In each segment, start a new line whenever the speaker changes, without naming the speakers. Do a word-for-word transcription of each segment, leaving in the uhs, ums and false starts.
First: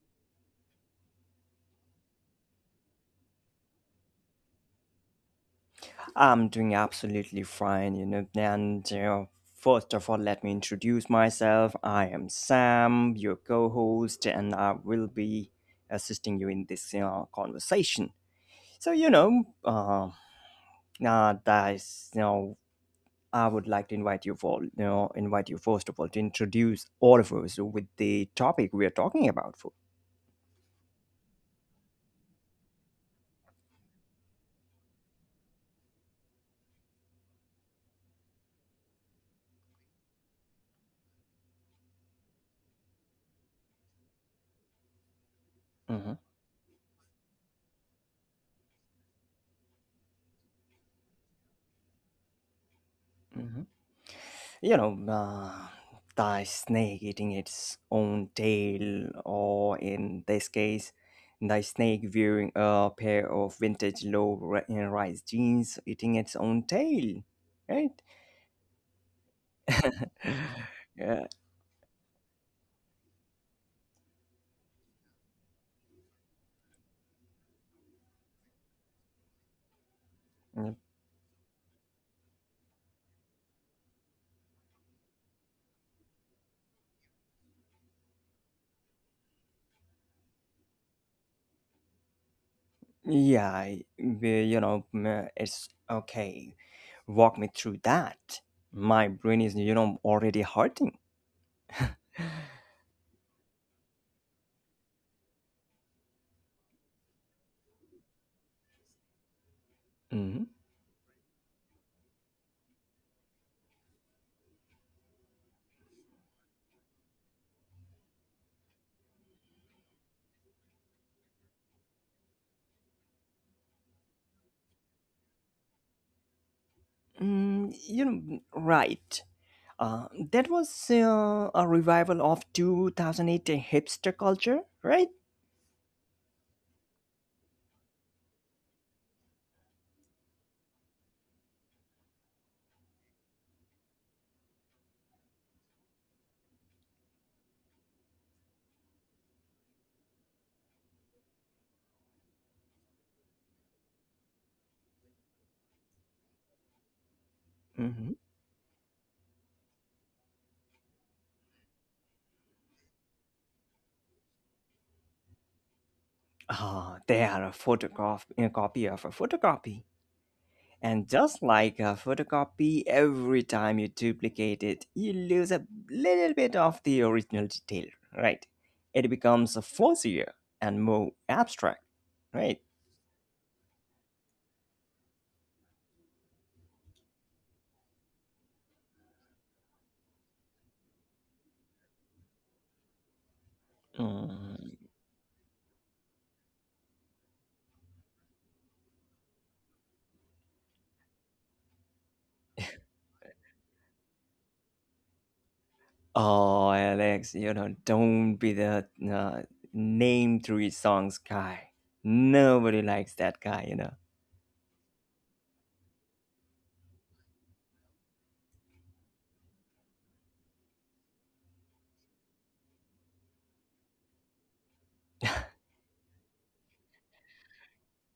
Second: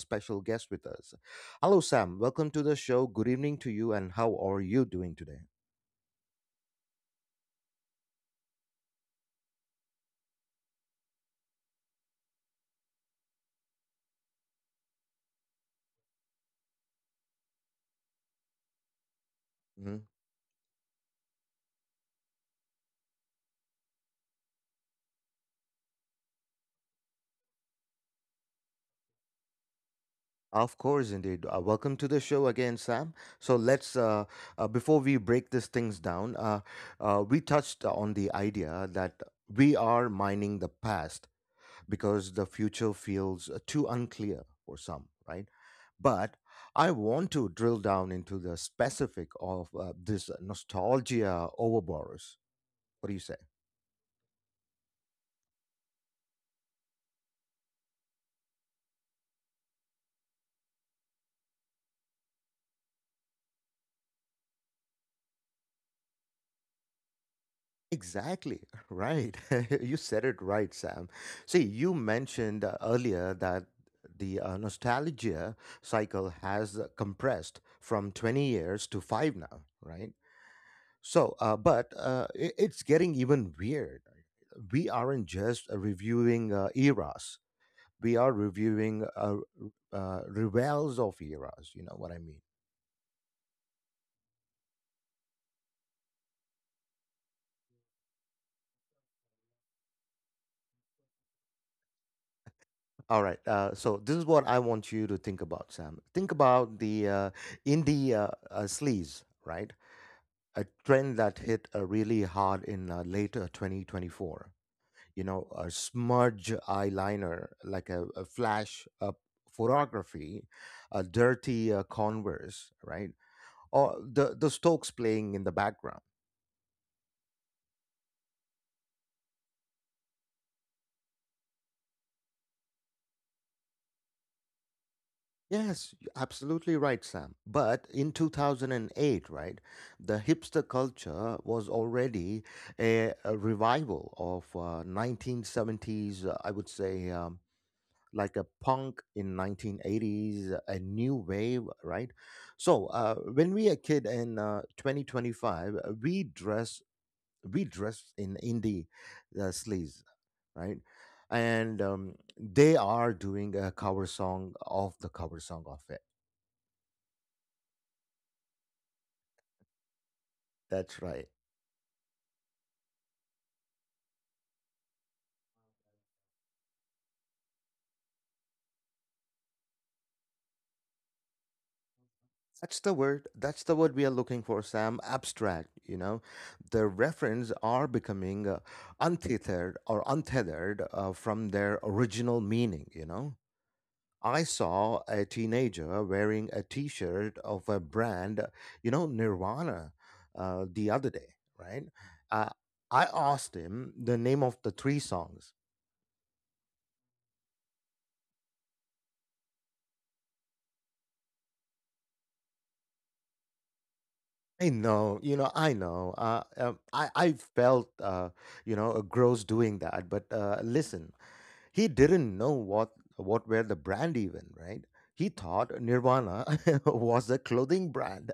special guest with us. Hello, Sam. Welcome to the show. Good evening to you, and how are you doing today?
I'm doing absolutely fine, you know. And uh, first of all, let me introduce myself. I am Sam, your co host, and I will be assisting you in this uh, conversation. So, you know,
Mm-hmm.
uh, uh, that is, you know, I would like to invite you for, you know, invite you first of all to introduce all of us with the topic we are talking about for.
Of course, indeed. Uh, welcome to the show again, Sam. So let's uh, uh, before we break these things down, uh, uh, we touched on the idea that we are mining the past because the future feels uh, too unclear for some, right? But
Mhm,
I want to drill down into the specific of uh, this nostalgia overborrows. What do you say?
mhm. You know, uh, the snake eating its own tail, or in this case, the snake wearing a pair of vintage low ri- uh, rise jeans eating its own tail, right?
Exactly, right. You said it right, Sam.
yeah,
See, you mentioned uh, earlier that the uh, nostalgia cycle has uh, compressed from twenty years to five now, right? So, uh, but uh, i- it's getting even weird. We aren't just uh, reviewing uh, eras, we are reviewing uh, r- uh, revels of eras, you know what I mean?
Yeah, I- we- you know, mm, it's okay. Walk me through that. My brain is, you know, already hurting.
All right. Uh, so this is what I want you to think about, Sam. Think about the uh, indie uh, uh, sleaze, right?
Mhm.
A trend that hit uh, really hard in uh, late uh, twenty twenty-four. You know, a smudge eyeliner, like a, a flash uh, photography, a dirty uh, Converse, right? Or the the Stokes playing in the background.
Mm, you know, right. Uh, that was uh, a revival of two thousand eight hipster culture, right?
Yes, you absolutely right, Sam. But in two thousand eight, right, the hipster culture was already a, a revival of uh, nineteen seventies, uh, I would say, um, like a punk in nineteen eighties, a new wave, right? So uh, when we a kid in uh, twenty twenty-five, uh, we dress we dress
Mhm.
in indie uh, sleaze, right? And um, they are doing a cover song of the cover song of it.
Ah, they are a photograph, a copy of a photocopy.
That's
And
right.
just like a photocopy, every time you duplicate it, you lose a little bit of the original detail, right? It becomes a fuzzier and more abstract, right?
That's the word. That's the word we are looking for, Sam. Abstract, you know. The reference are becoming uh, untethered or untethered uh, from their original meaning, you know. I saw
Mm-hmm.
a teenager wearing a t shirt of a brand, uh, you know, Nirvana, uh, the other day, right? Uh, I asked him the name of the three songs.
Oh, Alex, you know, don't be the uh, name three songs guy. Nobody likes that guy, you know.
I know, you know, I know. Uh, um, I I felt, uh, you know, uh, gross doing that. But uh, listen, he didn't know what what were the brand even, right? He thought Nirvana was a clothing brand.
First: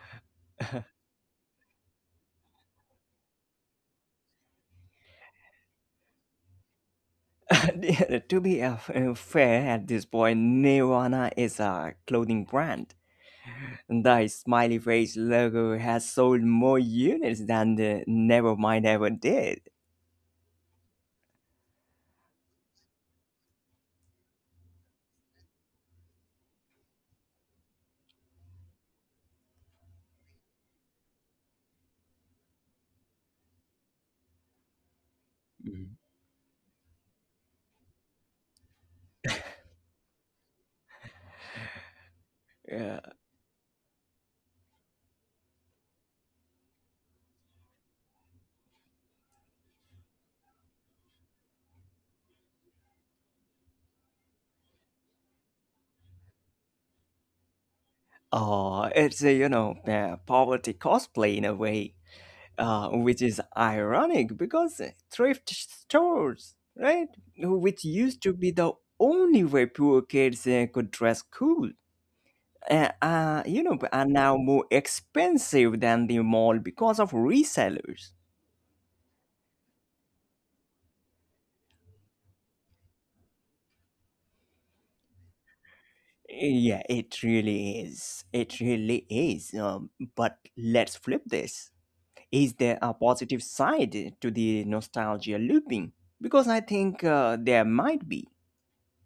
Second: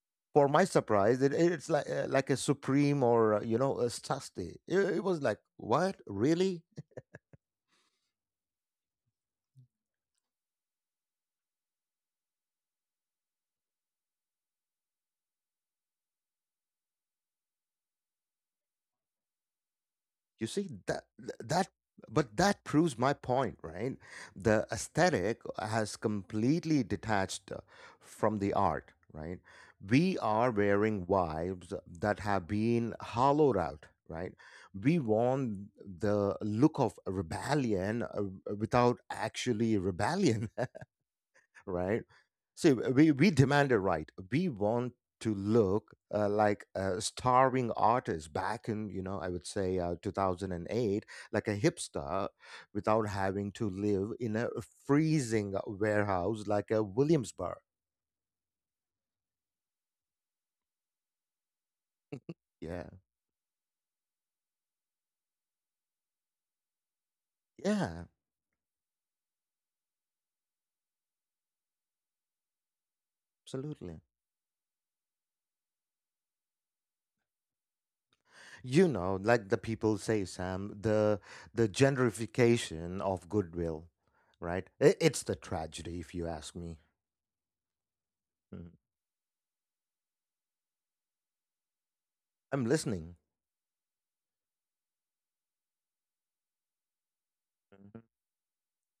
For my surprise, it, it's like uh, like a Supreme or uh, you know a Sasti. It, it was like what really?
Yeah, to be uh, uh, fair, at this point, Nirvana is a clothing brand. The smiley face logo has sold more units than the Nevermind ever did.
You see that that but that proves my point, right? The aesthetic has completely detached uh, from the art, right? We are wearing vibes that have been hollowed out, right? We want
Mhm.
the look of rebellion uh, without actually rebellion, right? See,
Uh,
we, we demand a right. We want to look uh, like a starving artist back in, you know, I would say uh, two thousand eight, like a hipster without having to live in a freezing warehouse like a Williamsburg.
uh, it's a, you know, uh, poverty cosplay in a way,
Yeah.
uh, which is ironic because thrift stores, right, which
Yeah.
used to be the only way poor kids uh, could dress cool, uh, uh, you know,
Absolutely.
are now more expensive than the mall because of resellers.
You know, like the people say, Sam, the the gentrification of goodwill, right? I- It's the tragedy, if you ask
Yeah,
me.
it really is. It
Mhm.
really is. Um, but let's flip this. Is
I'm
there a
listening.
positive side to the nostalgia looping? Because I think uh, there might be.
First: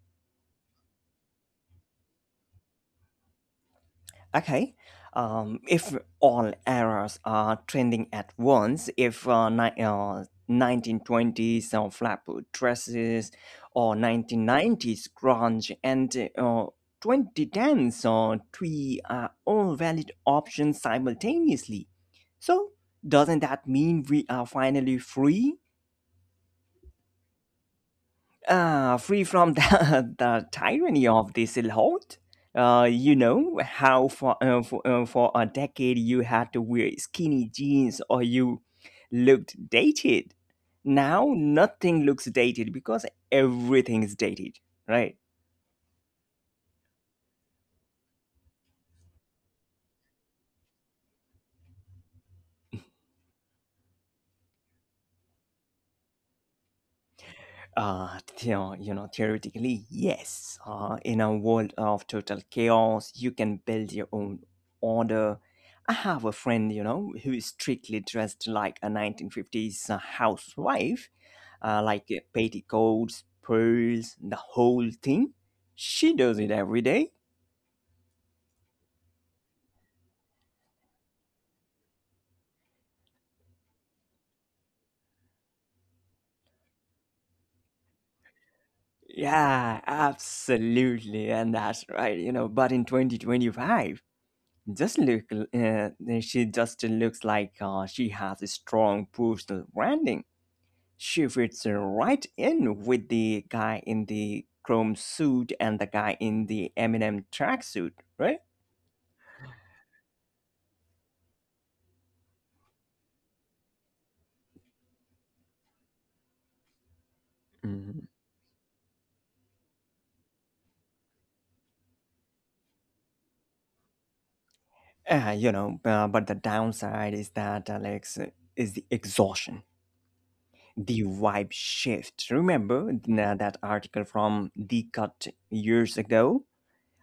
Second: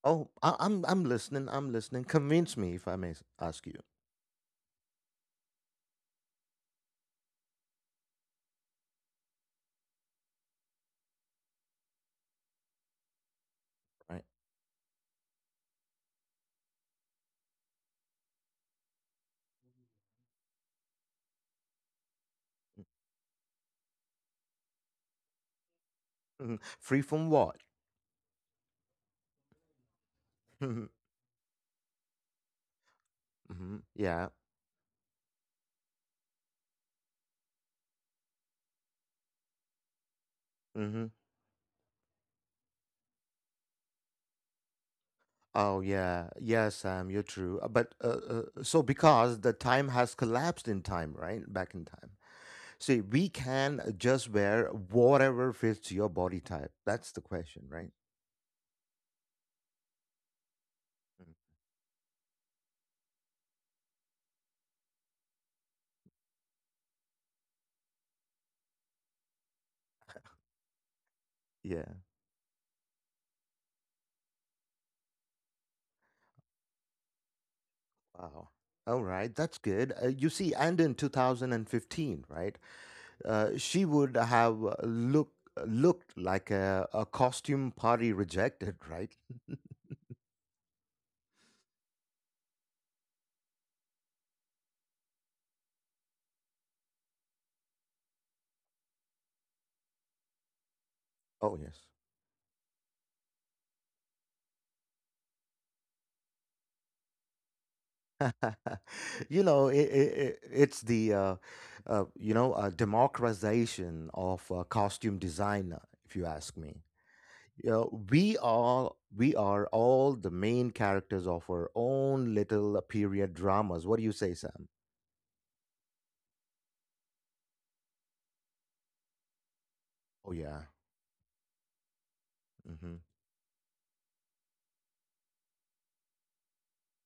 Oh, I, I'm I'm listening. I'm listening. Convince me if I may s- ask you,
Okay. Um, if all errors are trending at once, if uh, ni- uh, nineteen twenties uh, flap dresses or
right?
nineteen nineties grunge and uh, twenty tens uh, twee are all valid options simultaneously. So, doesn't that mean we are finally free?
Mhm. Free from what?
Uh, free from the, the
Hmm.
tyranny of this lot. Uh, you know how
Yeah.
for, uh, for, uh, for a decade you had to wear skinny jeans or you looked dated.
Hmm.
Now nothing looks dated because everything is dated, right?
Oh yeah. Yeah, Sam, you're true. Uh, But uh, uh, so because the time has collapsed in time, right? Back in time. See, we can just wear whatever fits your body type. That's the question, right?
Uh, theo- you know, theoretically, yes. Uh, in a
Mhm.
world of total chaos, you can build your own order. I have a friend, you know, who is strictly dressed like a nineteen fifties housewife,
Yeah.
uh, like uh, petticoats, pearls, the whole thing. She does it every day.
Wow. All right, that's good. Uh, you see, and in two thousand fifteen, right? uh, she would have uh, look uh, looked like a, a costume party rejected, right?
Yeah, absolutely. And that's right, you know, but in twenty twenty five, just look uh, she just looks like uh, she has a strong personal branding she
Oh
fits uh,
yes.
right in with the guy in the chrome suit and the guy in the eminem tracksuit, right?
you know, it, it, it's the uh, uh, you know uh, democratization of uh, costume designer, if you ask me. You know,
Mhm.
we are we are all the main characters of our own little period dramas. What do you say, Sam?
Uh, you know uh, but the downside is that alex uh, is the exhaustion,
Oh yeah.
the vibe shift. Remember
Hmm.
uh, that article from the Cut years ago,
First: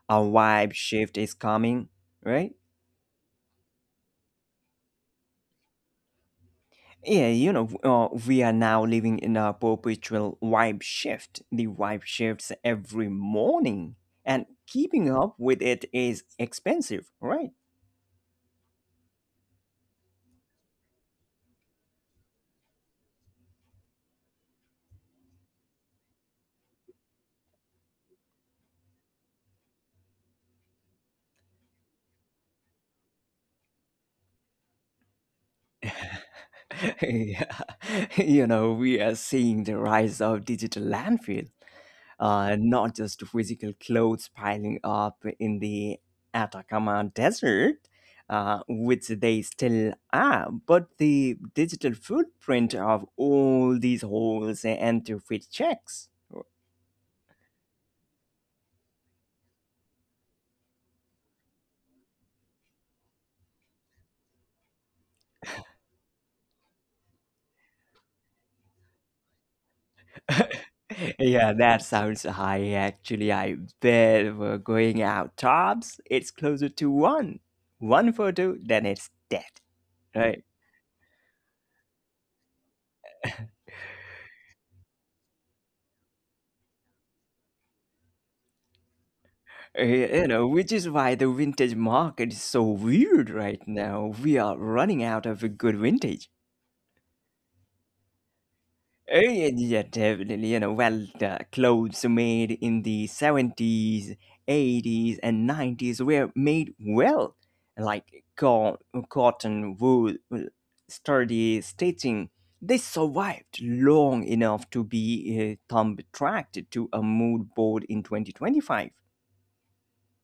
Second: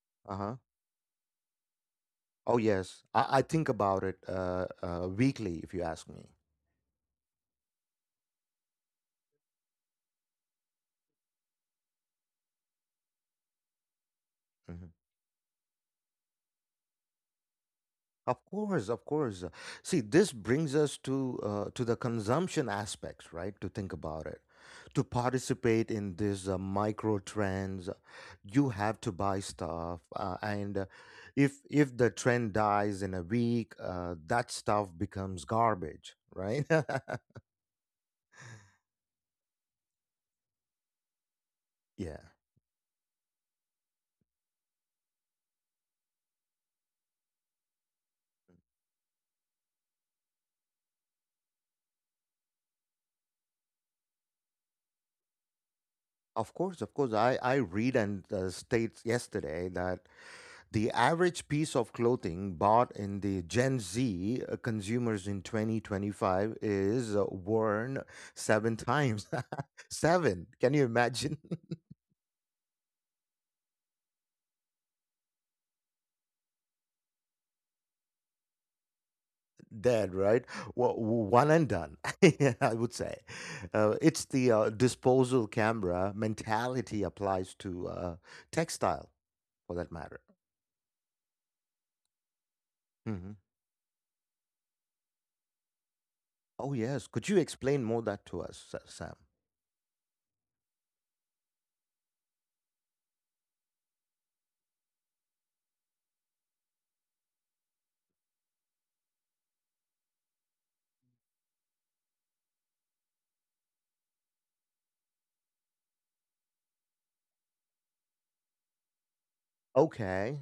a
Uh huh.
vibe shift is coming, right?
Oh yes. I, I think about it uh, uh, weekly, if you ask me.
Yeah, you know, uh, we are now living in a perpetual vibe shift. The vibe shifts every morning, and
Mm-hmm.
keeping up with it is expensive, right?
Of course, of course. See, this brings us to uh, to the consumption aspects, right? To think about it, to participate in these uh, micro trends, you have to buy stuff, uh, and uh, if if the trend dies in a week, uh, that stuff becomes garbage, right?
yeah. You know, we are seeing the rise of digital landfill.
yeah.
Uh, not just physical clothes piling up in the Atacama Desert, uh, which they still are, but the digital footprint of all these holes and to fit checks.
Of course, of course. I, I read and uh, states yesterday that the average piece of clothing bought in the Gen Z uh, consumers in twenty twenty-five is uh, worn seven times. seven. Can you imagine
Yeah, that sounds high actually. I bet we're going out tops. It's closer to one. One photo, then it's dead.
that, right?
Right?
Well, one and done, I would say. Uh, it's the uh, disposal camera mentality applies to uh, textile, for that
Uh,
matter.
You know, which is why the vintage market is so
Hmm.
weird right now. We are running out of good vintage.
Oh, yes. Could you explain more that to us, Sa- Sam?
Uh, yeah, yeah, definitely. You know, well, the clothes made in the seventies, eighties, and nineties were made well, like co- cotton, wool, sturdy stitching. They survived long enough to be uh, thumb tracked to a mood board in twenty twenty five.
Okay.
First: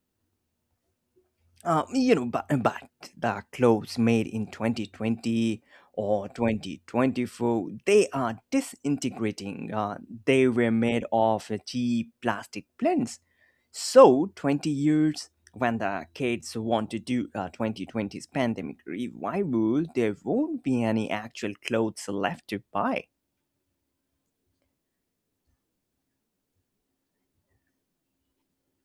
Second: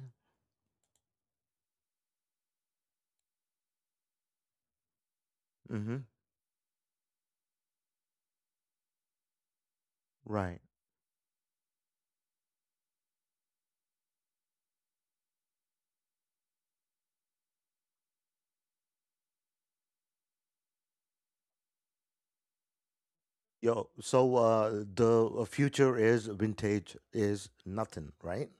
Uh, you know, but, but the clothes made in twenty twenty
Hmm.
or twenty twenty four, they are disintegrating. Uh, they
Right.
were made of uh, cheap plastic blends. So, twenty years when the kids want to do a twenty twenty's pandemic revival, there won't be any actual clothes left to buy.
Yo, so uh, the future is vintage is nothing, right?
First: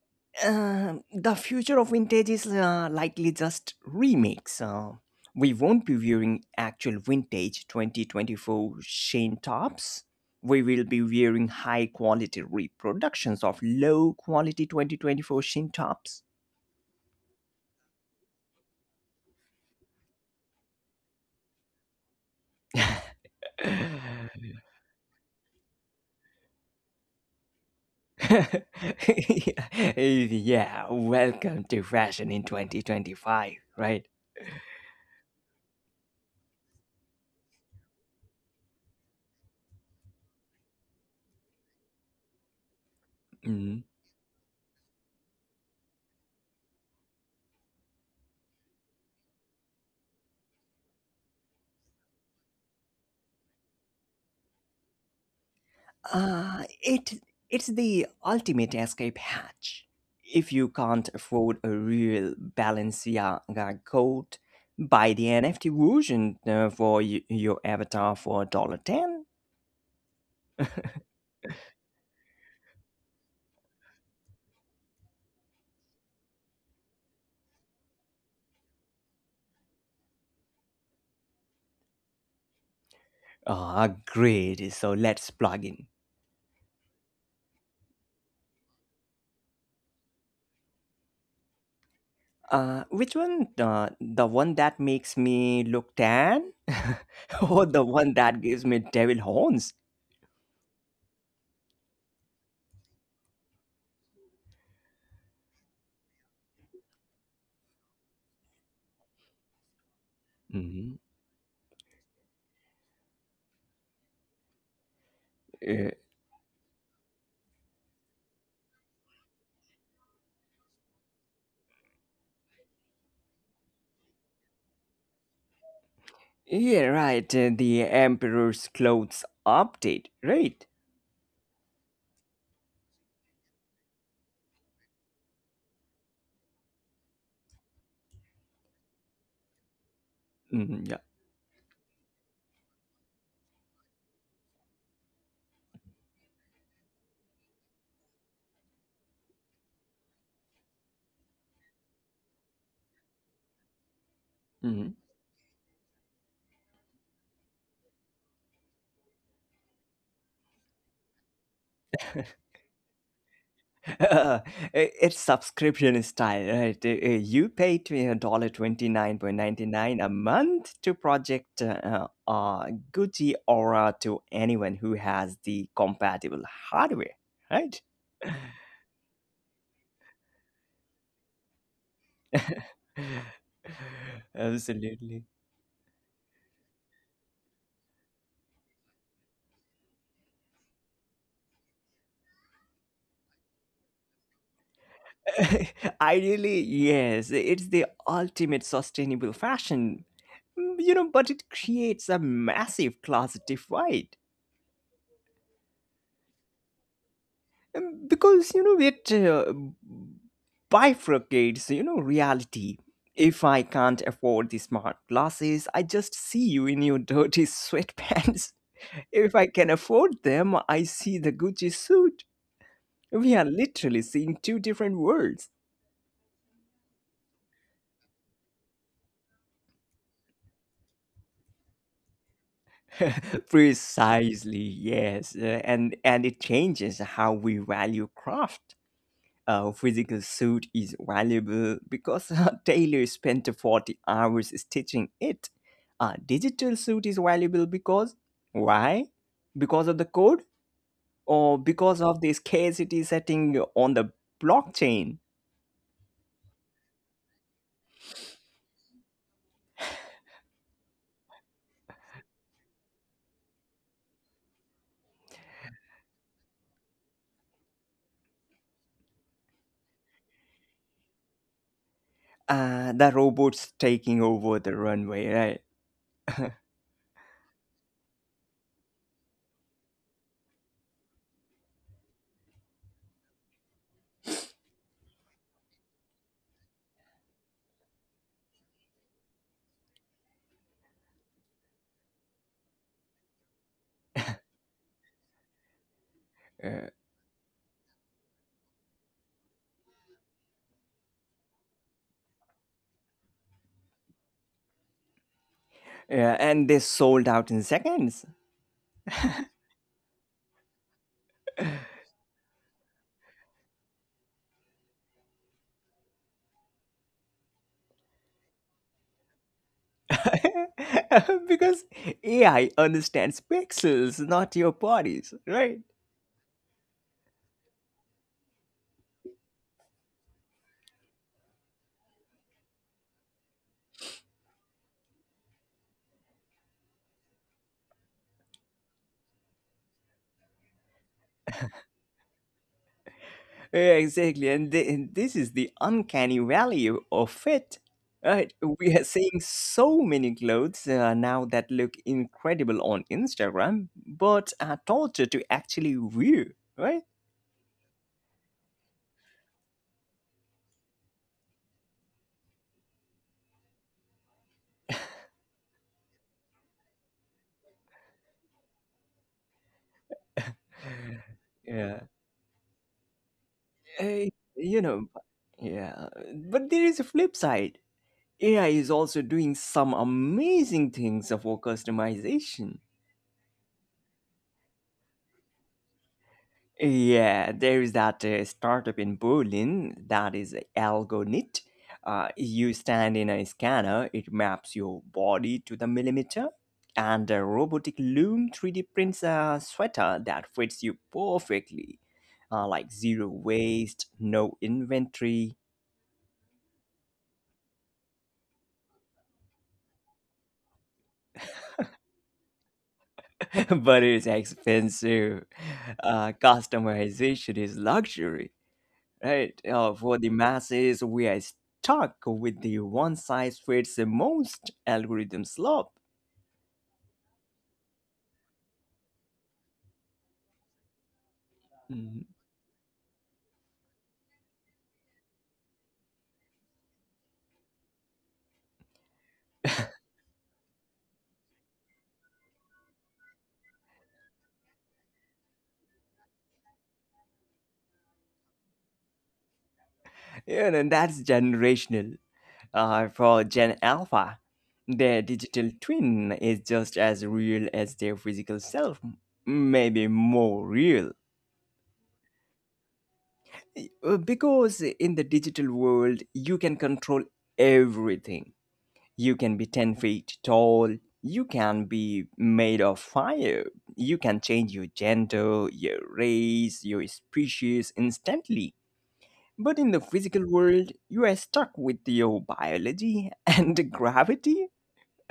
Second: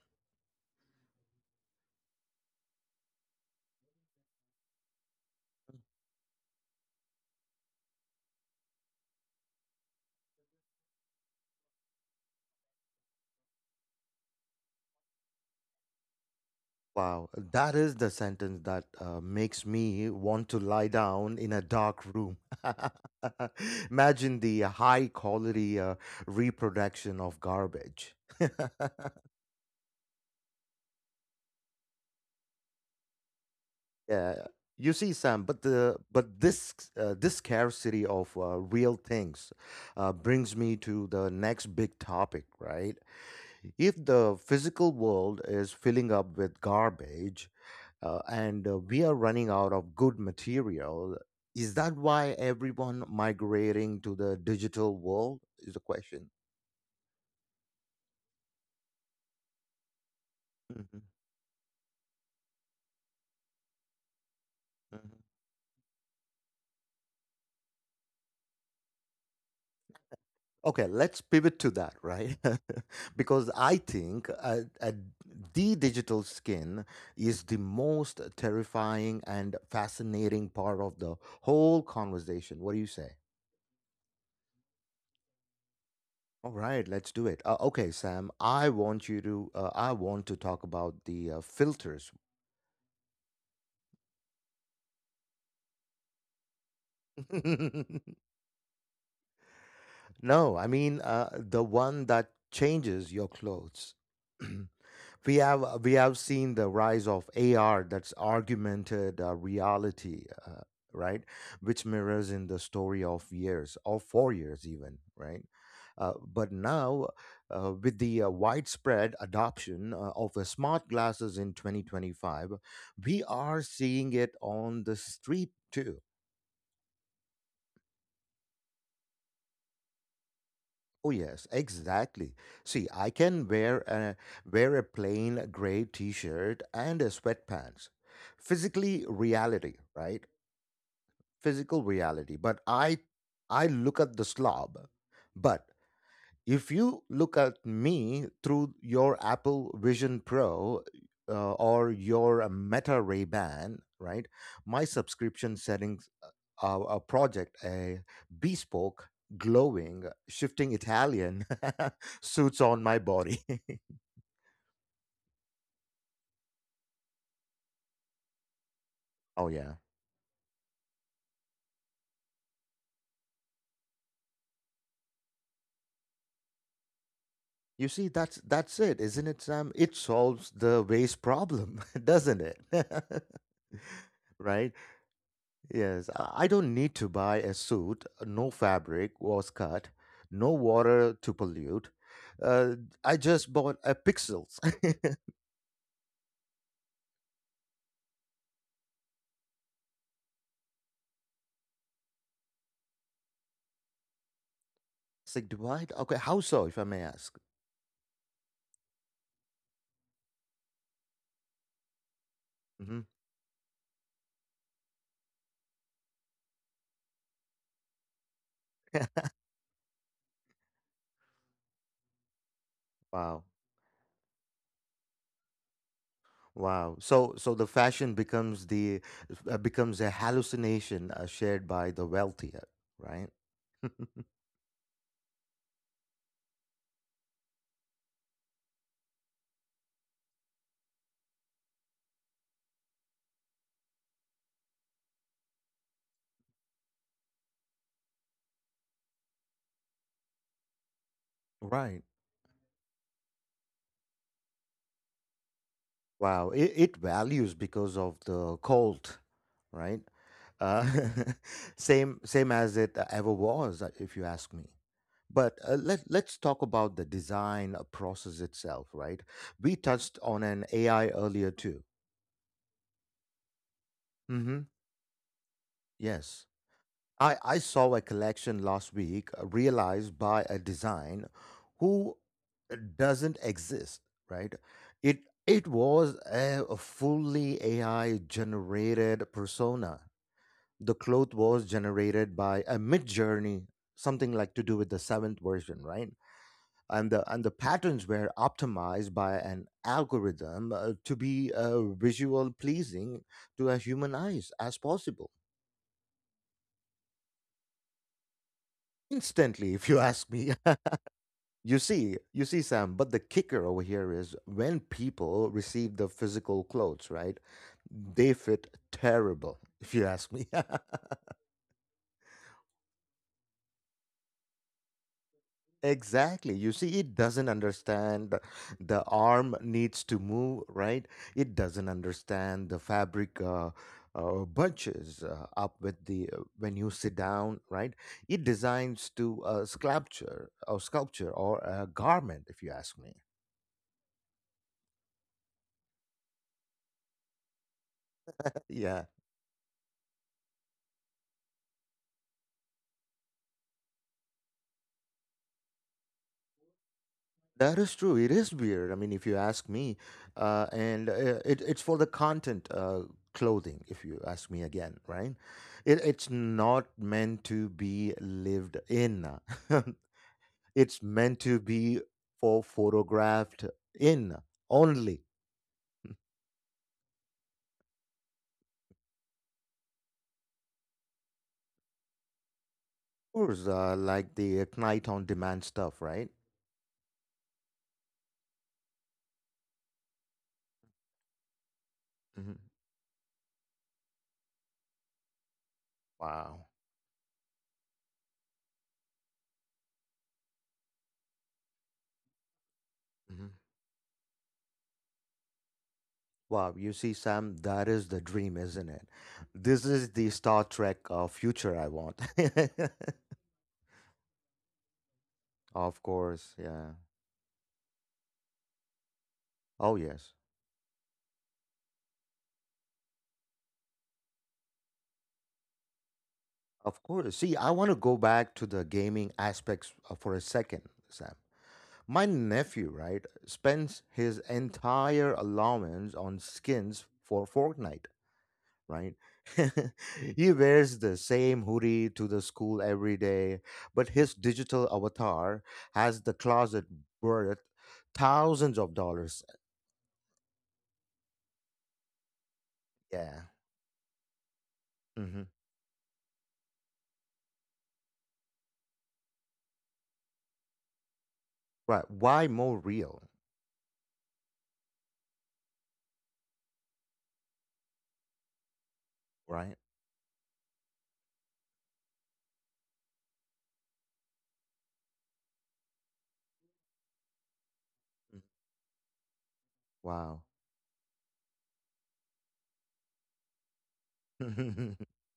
Uh, the future of vintage is uh, likely just remakes. Uh, we won't be wearing actual vintage twenty twenty four Shane tops. We will be wearing high quality reproductions of low quality twenty twenty four Shane tops.
Wow, that is the sentence that uh, makes me want to lie down in a dark room. Imagine the high quality uh, reproduction of garbage.
yeah, welcome to fashion in twenty twenty five, right?
yeah, you see, Sam, but the but this uh, this scarcity of uh, real things uh, brings me to the next big topic, right?
Mm.
If the physical world is filling up with garbage uh, and uh, we are running out of good material, is that why everyone migrating to the digital world? Is the question.
Uh, it it's the ultimate escape hatch. If you
Hmm.
can't afford a real Balenciaga coat,
Hmm.
buy the N F T version uh, for y- your avatar for a dollar ten.
Okay, let's pivot to that, right? because I think uh, uh, the digital skin is the most terrifying and fascinating part of the whole conversation. What do you say?
Ah, great. So let's plug in.
All right, let's do it. Uh, okay, Sam, I want you to uh, I want to talk about the uh, filters.
Uh, which one? Uh, the one that makes me look tan, or the one that gives me devil horns?
No, I mean uh, the one that changes your clothes. we have uh, we have seen the rise of A R, that's augmented uh, reality, uh,
Hmm.
right? Which mirrors in the story of years or four years even, right?
Uh,
Uh, but now, uh, with the uh, widespread adoption uh, of uh, smart glasses in twenty twenty-five, we are seeing it on the street too.
yeah, right. Uh, the Emperor's clothes update, right?
Oh yes, exactly. See, I can wear a wear a plain gray t-shirt and a sweatpants. Physically reality, right?
Hmm.
Physical reality. But I I look at the slob. But if you look at me through your Apple Vision Pro uh, or your uh, Meta Ray Ban, right? My
Mhm.
subscription settings are a project, a bespoke, glowing, shifting Italian suits on my body.
Uh, I- it's subscription style, right? Uh, uh, You pay a dollar twenty nine point
oh
ninety
yeah.
nine a month to Project uh, uh, Gucci Aura to anyone who has the compatible hardware, right?
You see, that's that's it, isn't it, Sam? It solves the waste problem, doesn't it? right?
Absolutely.
Yes, I I don't need to buy a suit. No fabric was cut. No water to pollute. Uh, I just bought a pixels.
Ideally, yes, it's the ultimate sustainable fashion. Mm, you know, but it creates a massive class divide.
it's like, do. Okay, how so, if I may ask?
Mm, because, you know, it uh, bifurcates, you know, reality.
Hmm.
If I can't afford the smart glasses, I just see you in your dirty sweatpants. If I can afford them, I see the Gucci suit.
Wow.
We are literally seeing two different worlds.
Wow. So, so the fashion becomes the uh, becomes a hallucination uh, shared by the wealthier, right?
Precisely, yes. Uh, And and it changes how we value craft. A physical suit is valuable because our tailor spent forty hours stitching it. A digital suit is valuable because why? Because of the code or
Right.
because of the scarcity setting on the blockchain?
Wow. It, it values because of the cult, right? uh, same same as it ever was, uh, if you ask me. But uh, let let's talk about the design uh, process itself, right? We touched on an A I earlier too.
Uh, the robots taking
Hmm.
over the runway, right?
Yes, I I saw a collection last week uh, realized by a design who uh, doesn't exist, right? It it was a a fully A I generated persona. The cloth was generated by a mid-journey, something like to do with the seventh version, right?
Uh,
And the and the patterns were optimized by an algorithm uh, to be uh, visual pleasing to a human eyes as possible.
yeah, and they sold out in seconds.
Instantly, if you ask me, you see, you see, Sam. But the kicker over here is when people receive the physical clothes, right? They fit terrible, if you ask me.
Because A I understands pixels, not your bodies, right?
Exactly. You see, it doesn't understand the the arm needs to move, right? It doesn't understand the fabric uh, uh, bunches uh, up with the uh, when you sit down, right? It designs to a sculpture or sculpture or a garment, if you ask me.
Yeah, exactly. And, th- and this is the uncanny value of it. Right? We
Yeah.
are seeing so many clothes uh, now that look incredible on Instagram, but are torture to actually wear, right?
That is true. It is weird. I mean, if you ask me, uh, and uh, it, it's for the content uh, clothing. If you ask me again, right? It, it's not meant to be lived in. it's meant to be
Yeah.
for photographed
Uh,
in
you know,
only.
yeah. But there is a flip side. A I is also doing some amazing things for customization.
Of course, uh, like the Ignite on demand stuff, right?
Yeah, there is that uh, startup in Berlin that is Algonit. Uh,
Hmm.
you stand in a scanner, it maps your body to the millimeter,
Wow.
and a robotic loom three D prints a sweater that fits you perfectly. Uh, like zero
Hmm.
waste, no inventory,
Wow, you see, Sam, that is the dream, isn't it? This is the Star Trek uh, future I want.
but it's expensive.
Of
Uh,
course, yeah.
customization is luxury. Right?
Oh,
Uh, for
yes.
the masses, we are stuck with the one size fits the most algorithm slope.
Of course. See, I want to go back to the gaming aspects uh, for a second, Sam. My
Mhm.
nephew, right, spends his entire allowance on skins for Fortnite, right? he wears the same hoodie to the school every day, but his digital avatar has the closet worth thousands of dollars.
Yeah, and that's generational. Uh,
Yeah.
for Gen Alpha, their
Hmm.
digital twin is just as real as their physical self, maybe more real.
Right. Why more real,
Uh, Because in the digital world, you can control everything. You can be
right?
ten feet tall. You can be made of fire. You can change your gender, your race, your species
Mm-hmm.
instantly. But in the
Wow.
physical world, you are stuck with your biology and gravity.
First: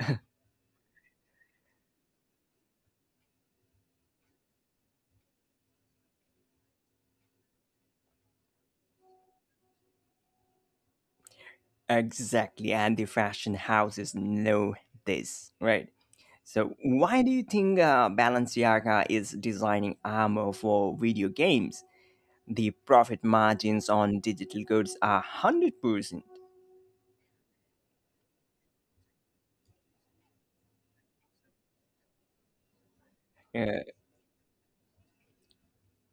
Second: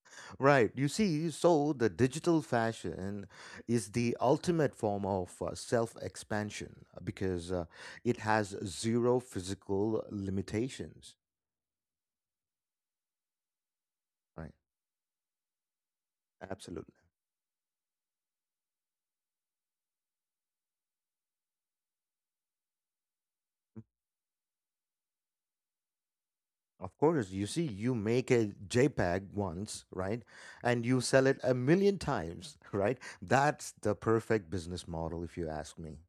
Right. You see, so the digital fashion is the ultimate form of uh, self expansion because uh, it has zero physical limitations.
Exactly, and the fashion houses
Right.
know this, right? So,
Absolutely.
why do you think uh, Balenciaga is designing armor for video games? The profit margins on digital goods are one hundred percent.
Of course, you see, you make a JPEG once, right? And you sell it a million times, right? That's
Yeah,
the perfect business model, if you ask me.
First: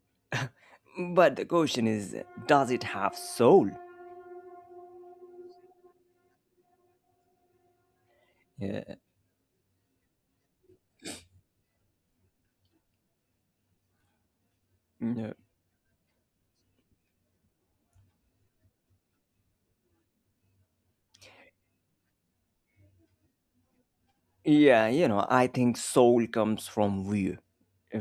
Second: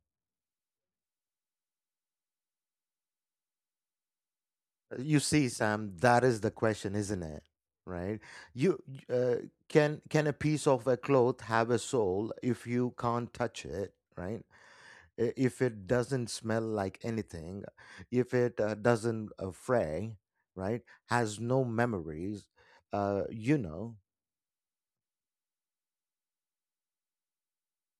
but the question is, does it have soul?
You see, Sam, that is the question, isn't it? Right? You
Yeah,
y- uh, can can a piece of a cloth have a soul if you can't touch it, right?
no.
I- If it doesn't smell like anything, if it uh, doesn't uh, fray, right? Has no memories, uh, you know.
yeah, you know, I think soul comes from view,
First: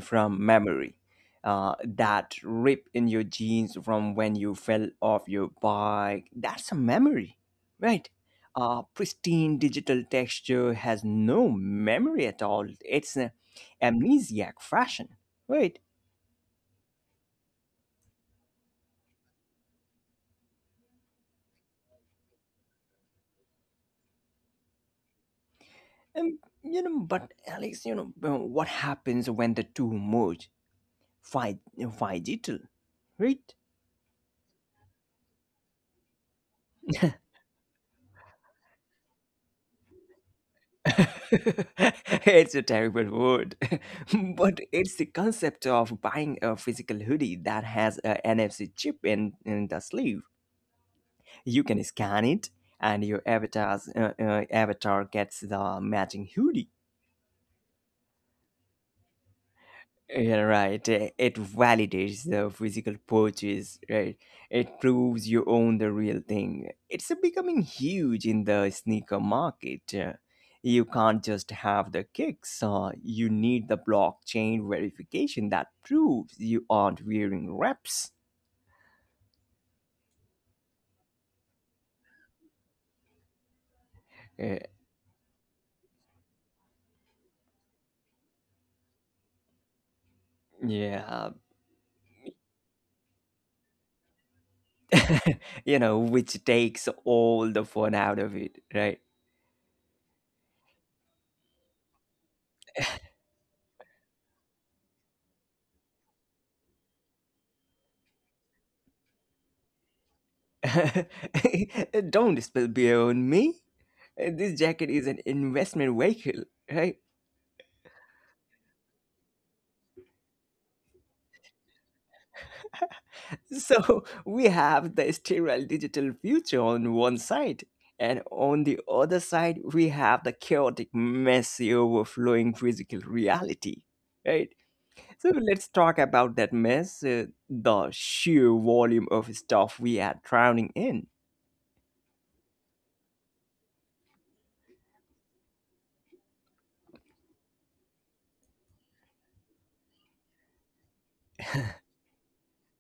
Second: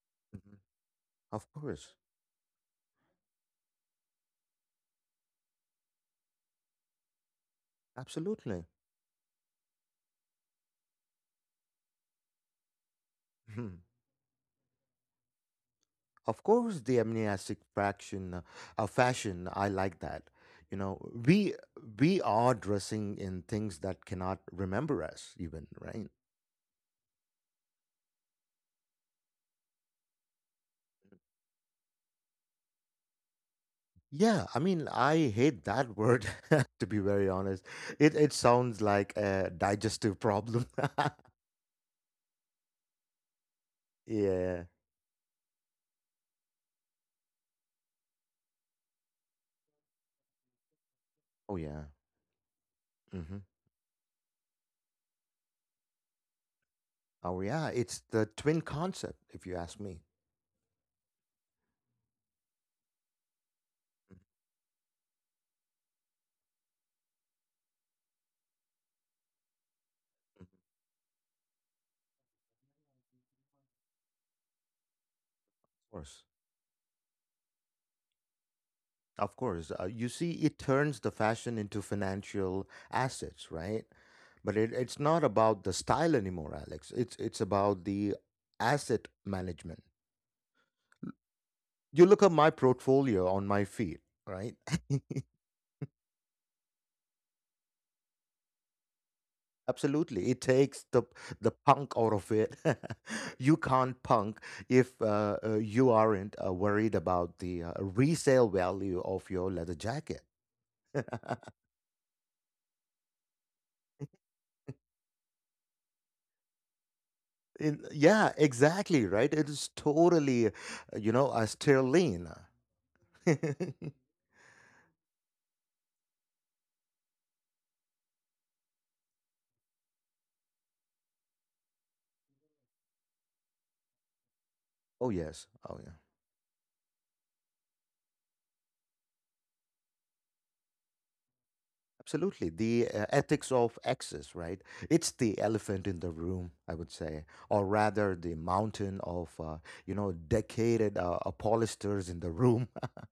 from
Mhm.
memory,
Of
uh,
course,
that rip in your jeans from when you fell off your bike. That's a memory, right?
absolutely.
Uh, pristine digital texture has no memory at all. It's an amnesiac fashion, right?
Of course, the amnesic fraction, uh, uh, fashion. I like that. You know, we we are dressing in things that cannot remember us, even right.
And you know, but Alex, you know, uh, what happens when the two merge? Fi- Digital, right?
Yeah, I mean, I hate that word. To be very honest, it it sounds like a digestive problem.
It's a terrible word,
Yeah.
but it's the concept of buying a physical hoodie that has a N F C chip in, in the sleeve.
Oh
You
yeah.
can scan it, and your
hmm
avatar's uh, uh, avatar gets the matching hoodie.
Oh yeah. It's the twin concept, if you ask me. Of
Yeah, right. Eh, It validates the physical purchase, right? It proves you own the real thing. It's becoming huge in the sneaker market. Eh, You can't just have the kicks. Uh, you need the blockchain verification that
course.
proves you aren't wearing reps.
Of course, uh, you see, it turns the fashion into financial assets, right? But
Eh,
it, it's not about the style anymore, Alex. It's it's about the asset management.
yeah,
You look at my portfolio on my feed, right?
you know, which takes all the fun out of it, right?
Absolutely, it takes the the punk out of it. You can't punk if uh, uh, you aren't uh, worried about the uh, resale value of your leather jacket.
Don't spill beer on me. This jacket is an investment vehicle, right?
In, yeah, exactly, right? It is totally, uh, you know, a sterling. Oh,
So we have the sterile digital future on one side, and on the other side, we have the chaotic, messy, overflowing physical reality, right? So
yes.
let's
Oh, yeah.
talk about that mess, uh, the sheer volume of stuff we are drowning in.
Absolutely. The uh, ethics of access, right? It's the elephant in the room, I would say, or rather the mountain of, uh, you know, decaded uh, pollsters in the room.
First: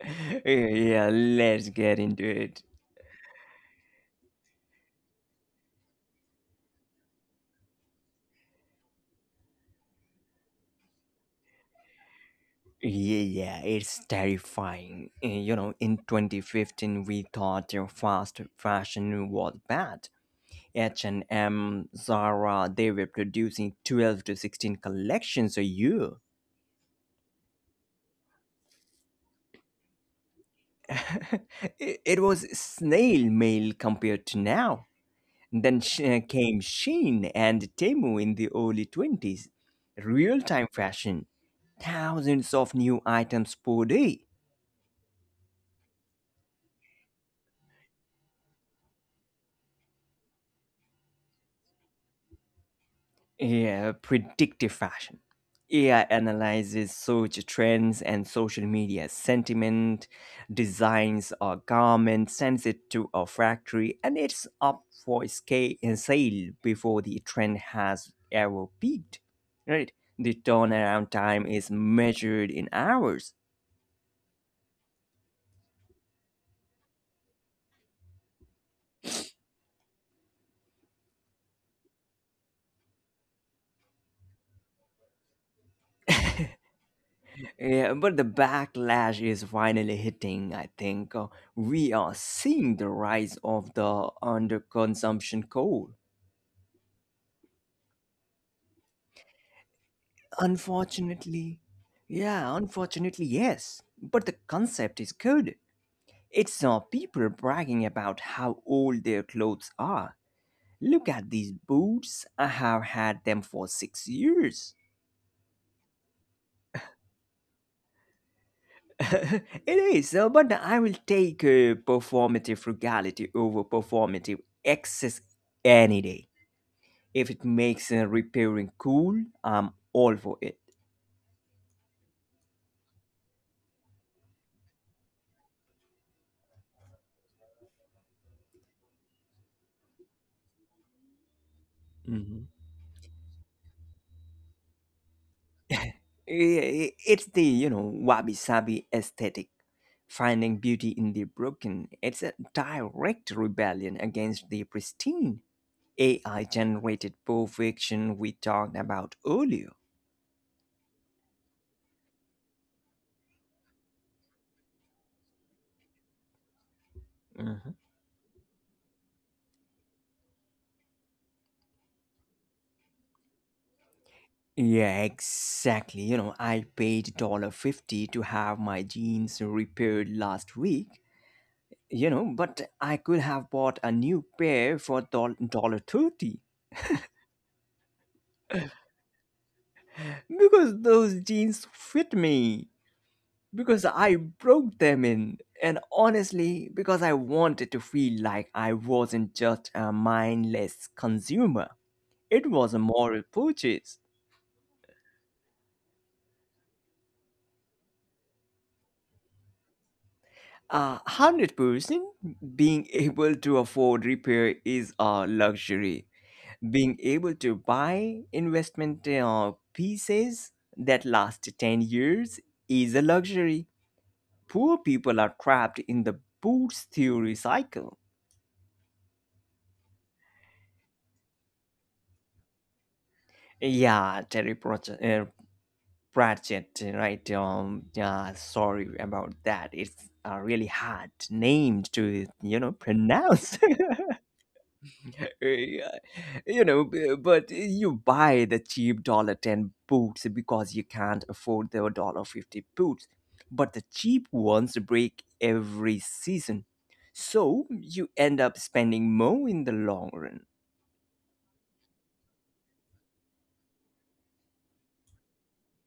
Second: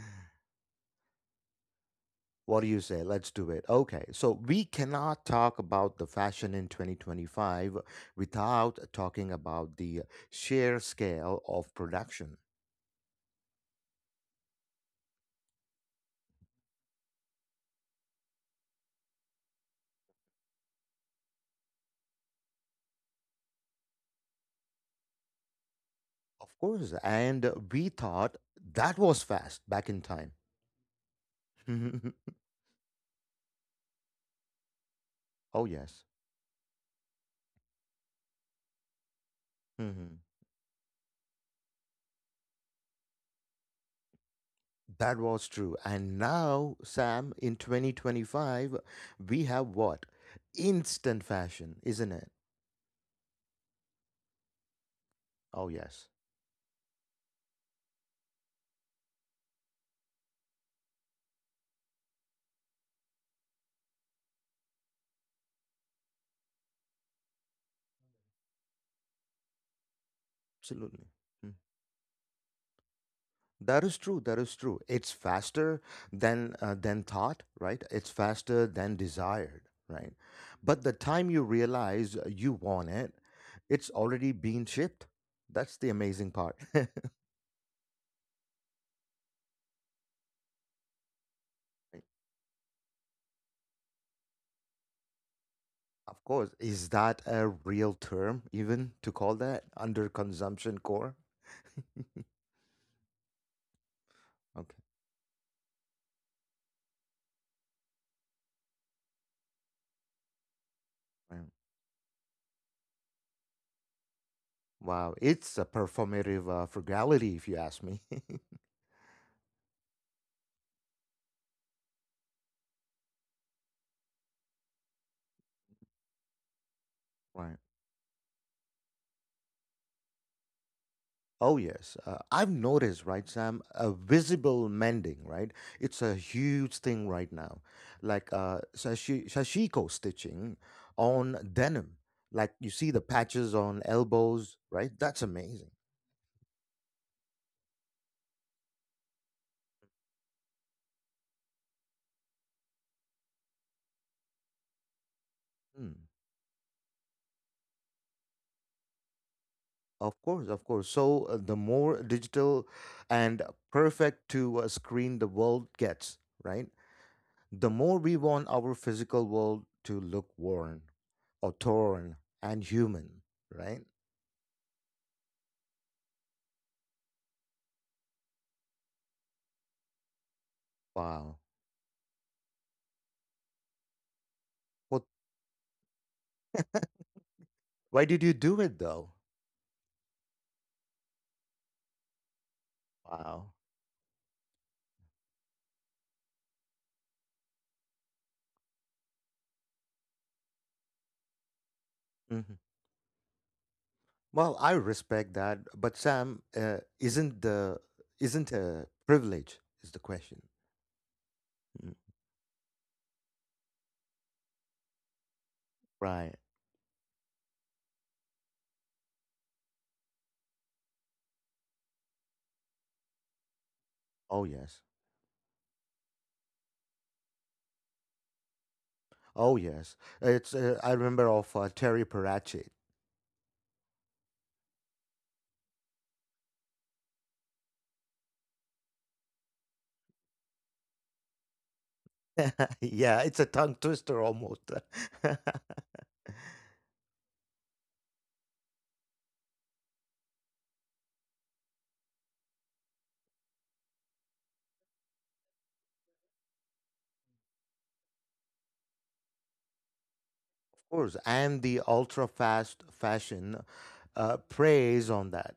yeah, let's get into it.
What do you say? Let's do it. Okay. So we cannot talk about the fashion in twenty twenty-five without talking about the sheer scale of production.
Yeah, yeah, it's terrifying. Uh, You know, in twenty fifteen, we thought uh, fast fashion was bad. H and M, Zara, they were producing twelve to sixteen collections a year.
Of course. And we thought that was fast back in time.
it, it was snail mail compared to now.
Oh,
Then
yes.
sh- uh, came Shein and Temu in the early twenties.
Mhm.
Real time fashion, thousands of new items per day.
That was true. And now, Sam, in twenty twenty-five, we have what? Instant fashion, isn't it?
Yeah, predictive fashion.
Oh,
A I
yes.
analyzes search trends and social media sentiment, designs a garment, sends it to a factory, and it's up for scale sale before the trend has ever peaked. Right? The turnaround
Absolutely.
time
Mm.
is measured in hours.
That is true. That is true. It's faster than uh, than thought, right? It's faster than desired, right? But the time you realize you want it, it's already been shipped. That's the amazing part.
Yeah, but the backlash is finally hitting. I think Uh, we are seeing the rise of the underconsumption coal.
Of course. Is that a real term even to call that under consumption core?
Unfortunately, yeah, unfortunately, yes. But the
Okay.
concept is good. It's uh, People bragging about how old their clothes are. Look at these
Right.
boots. I have had them for six years.
Wow. It's a performative uh, frugality, if you ask me.
it is, uh, but I will take uh, performative frugality over performative excess any day. If it
Right.
makes uh, repairing cool, I'm all for it.
Oh, yes. Uh, I've noticed, right, Sam, a visible mending, right? It's a huge thing right now. Like uh, sashi- sashiko stitching on denim.
Hmm
Like you see the patches on elbows, right? That's amazing.
I- It's the, you know, wabi sabi aesthetic. Finding beauty in the broken. It's a direct rebellion against the pristine
Hmm.
A I generated perfection we talked about earlier.
Of course, of course. So uh, the more digital and perfect to a screen the world gets, right?
Hmm
The more we want our physical world to look worn or torn and human, right?
Yeah, exactly. You know, I paid dollar fifty to have my jeans repaired last week,
Wow.
you know, but I could have bought a new pair for
Well,
dollar thirty.
why did you do it though?
Because those jeans fit me.
Wow.
Because I broke them in. And honestly, because I wanted to feel like I wasn't just a mindless consumer. It was a
hmm
moral purchase.
Well, I respect that, but Sam, uh, isn't the isn't a privilege is the question,
A hundred percent,
Mm.
being able to afford repair is a luxury.
right?
Being able to buy investment uh, pieces that last ten years is a luxury.
Oh
Poor
yes,
people are trapped in the boots theory cycle.
oh yes. It's uh, I remember of uh, Terry Pratchett
Yeah, Terry Pratchett, uh, Pratchett, right? Um, yeah, sorry about that. It's a really hard name to, you know,
yeah,
pronounce.
it's a tongue twister almost. Of
Yeah, you know, b- but you buy the cheap dollar ten boots because you can't afford the dollar fifty boots. But the cheap ones break every season, so you end up spending more in the long run.
course, and the ultra fast fashion uh, preys on that.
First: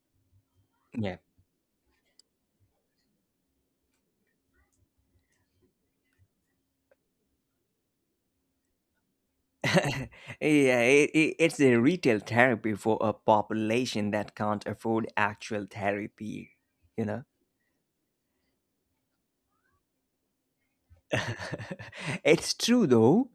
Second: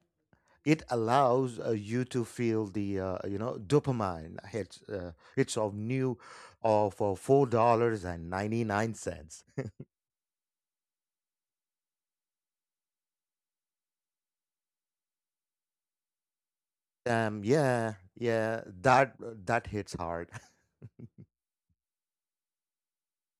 It
Yeah.
allows uh, you to feel the uh, you know dopamine hits uh, hits of new of uh, four dollars and ninety nine cents.
yeah, it, it, it's a retail therapy for a population that can't afford actual therapy, you know?
Um, yeah, yeah, that uh, that hits hard.
it's true though.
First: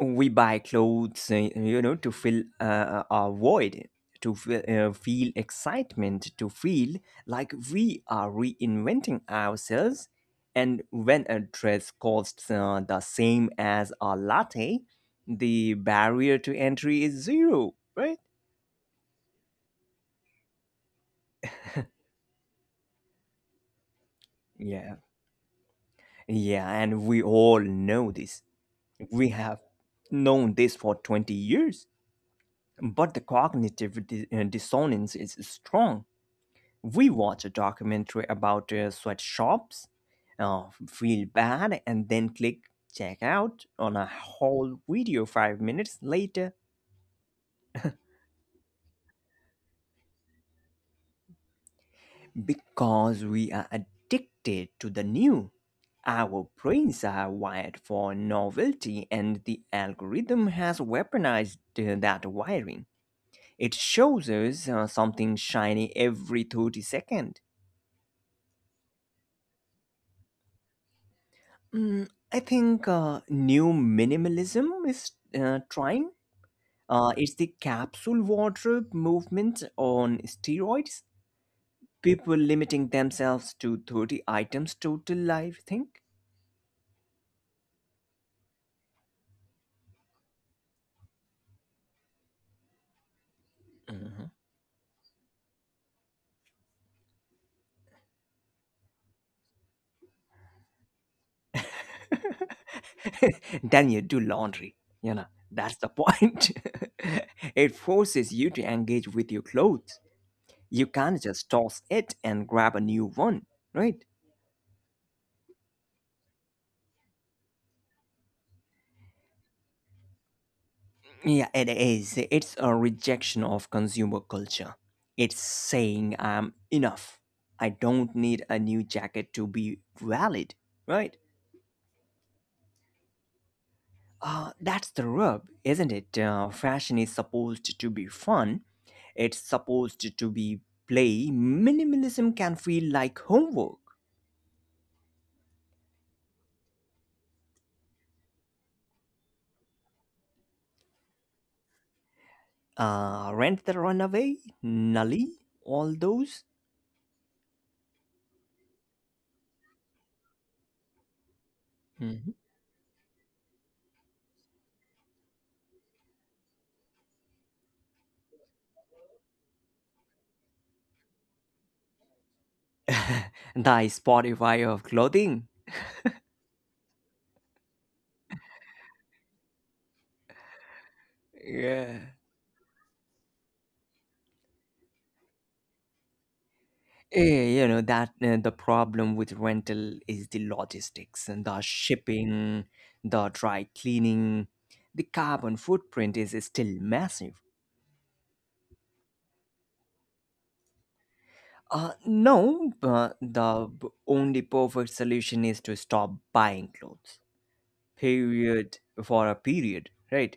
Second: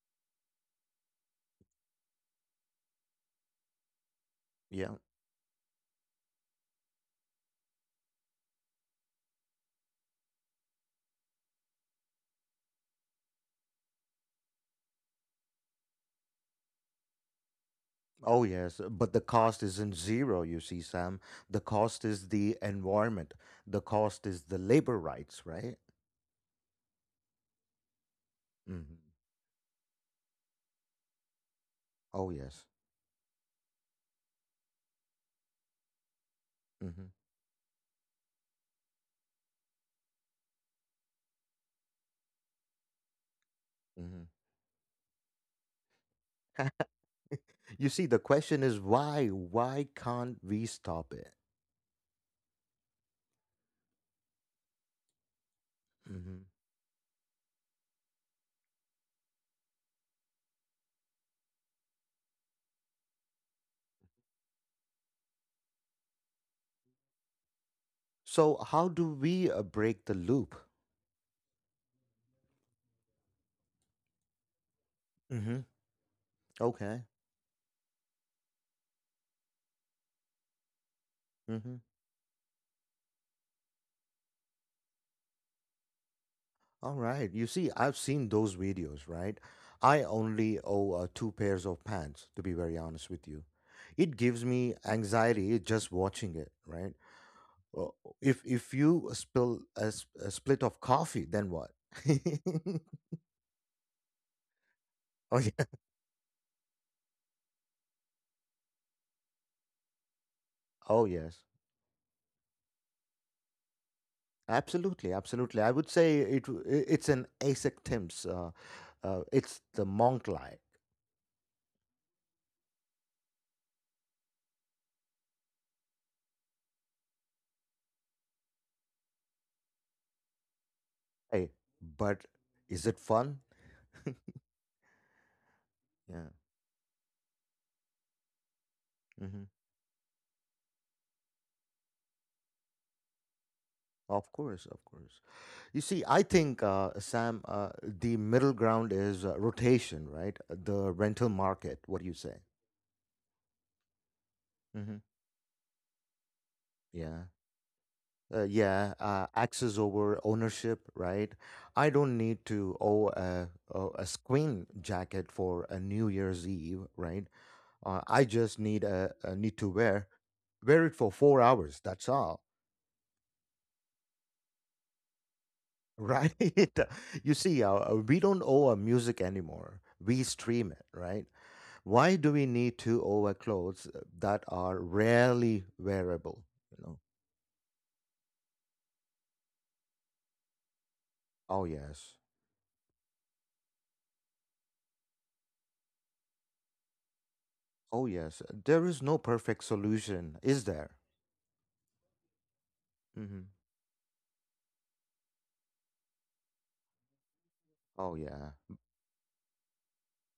We buy clothes, uh, you know, to fill uh, our void, to feel, uh,
Yeah.
feel excitement, to feel like we are reinventing ourselves. And when a dress costs uh, the same as a latte, the barrier to entry is zero, right?
Oh yes, but the cost isn't zero. You see, Sam. The cost is the environment. The cost is the
Yeah.
labor rights, right?
Yeah, and we all know this.
hmm
We have known this for twenty years.
Oh yes.
But the cognitive di- uh, dissonance is strong. We
hmm
watch a documentary about uh, sweatshops, uh, feel bad, and then click check out on a
hmm
whole video five minutes later
You see, the question is why? Why can't we stop it?
because we are addicted to the new.
Hmm
Our brains are wired for novelty, and the algorithm has weaponized uh, that wiring. It shows us uh, something shiny every thirty seconds.
So how do we uh, break the loop?
Mm, I think uh, new minimalism is uh,
Hmm
trying.
Okay.
Uh, it's the capsule wardrobe movement on steroids.
hmm
People limiting themselves to thirty items total, I think.
All right. You see, I've seen those videos, right? I only owe uh, two pairs of pants, to be very honest with you. It
Mhm.
gives me anxiety just watching it, right? Uh, If if you spill a, s- a split of coffee, then what?
then you do laundry. You know,
Oh yeah.
that's the point. it forces you to engage with your clothes. You
Oh
can't
yes.
just toss it and grab a new one, right?
Absolutely, absolutely. I would say it w- i- it's an Isaac Thames. Uh, uh, it's the monk like.
Yeah, it is. It's a rejection of consumer culture. It's saying I'm enough. I don't need a new jacket to be valid, right?
Hey, but is it fun?
Uh, that's the rub, isn't it?
Yeah.
Uh, fashion is supposed to be fun. It's
hmm
supposed to be play. Minimalism can feel like homework.
Of course, of course. You see, I think uh, Sam, uh, the middle ground is uh, rotation, right? The rental market. What do you say?
Uh, Rent the Runaway,
Hmm
Nully, all those.
Yeah. Uh, yeah, uh, access over ownership, right? I don't
Mhm.
need to owe a, a a screen jacket for a New Year's Eve, right? Uh, I just need a, a need to wear wear it for four hours. That's all,
the Spotify of clothing.
right? You see, uh, uh, we don't owe our music anymore. We stream it, right?
Yeah.
Why do we need to owe our clothes uh, that are rarely wearable? You know.
Eh, you know that uh, the problem with rental is the logistics and the
Oh yes.
shipping, the dry cleaning, the carbon footprint is still massive.
Oh yes. There is no perfect solution, is there?
Uh, no, but
Hmm
the b- only perfect solution is to stop buying clothes.
Oh yeah.
Period for a period, right?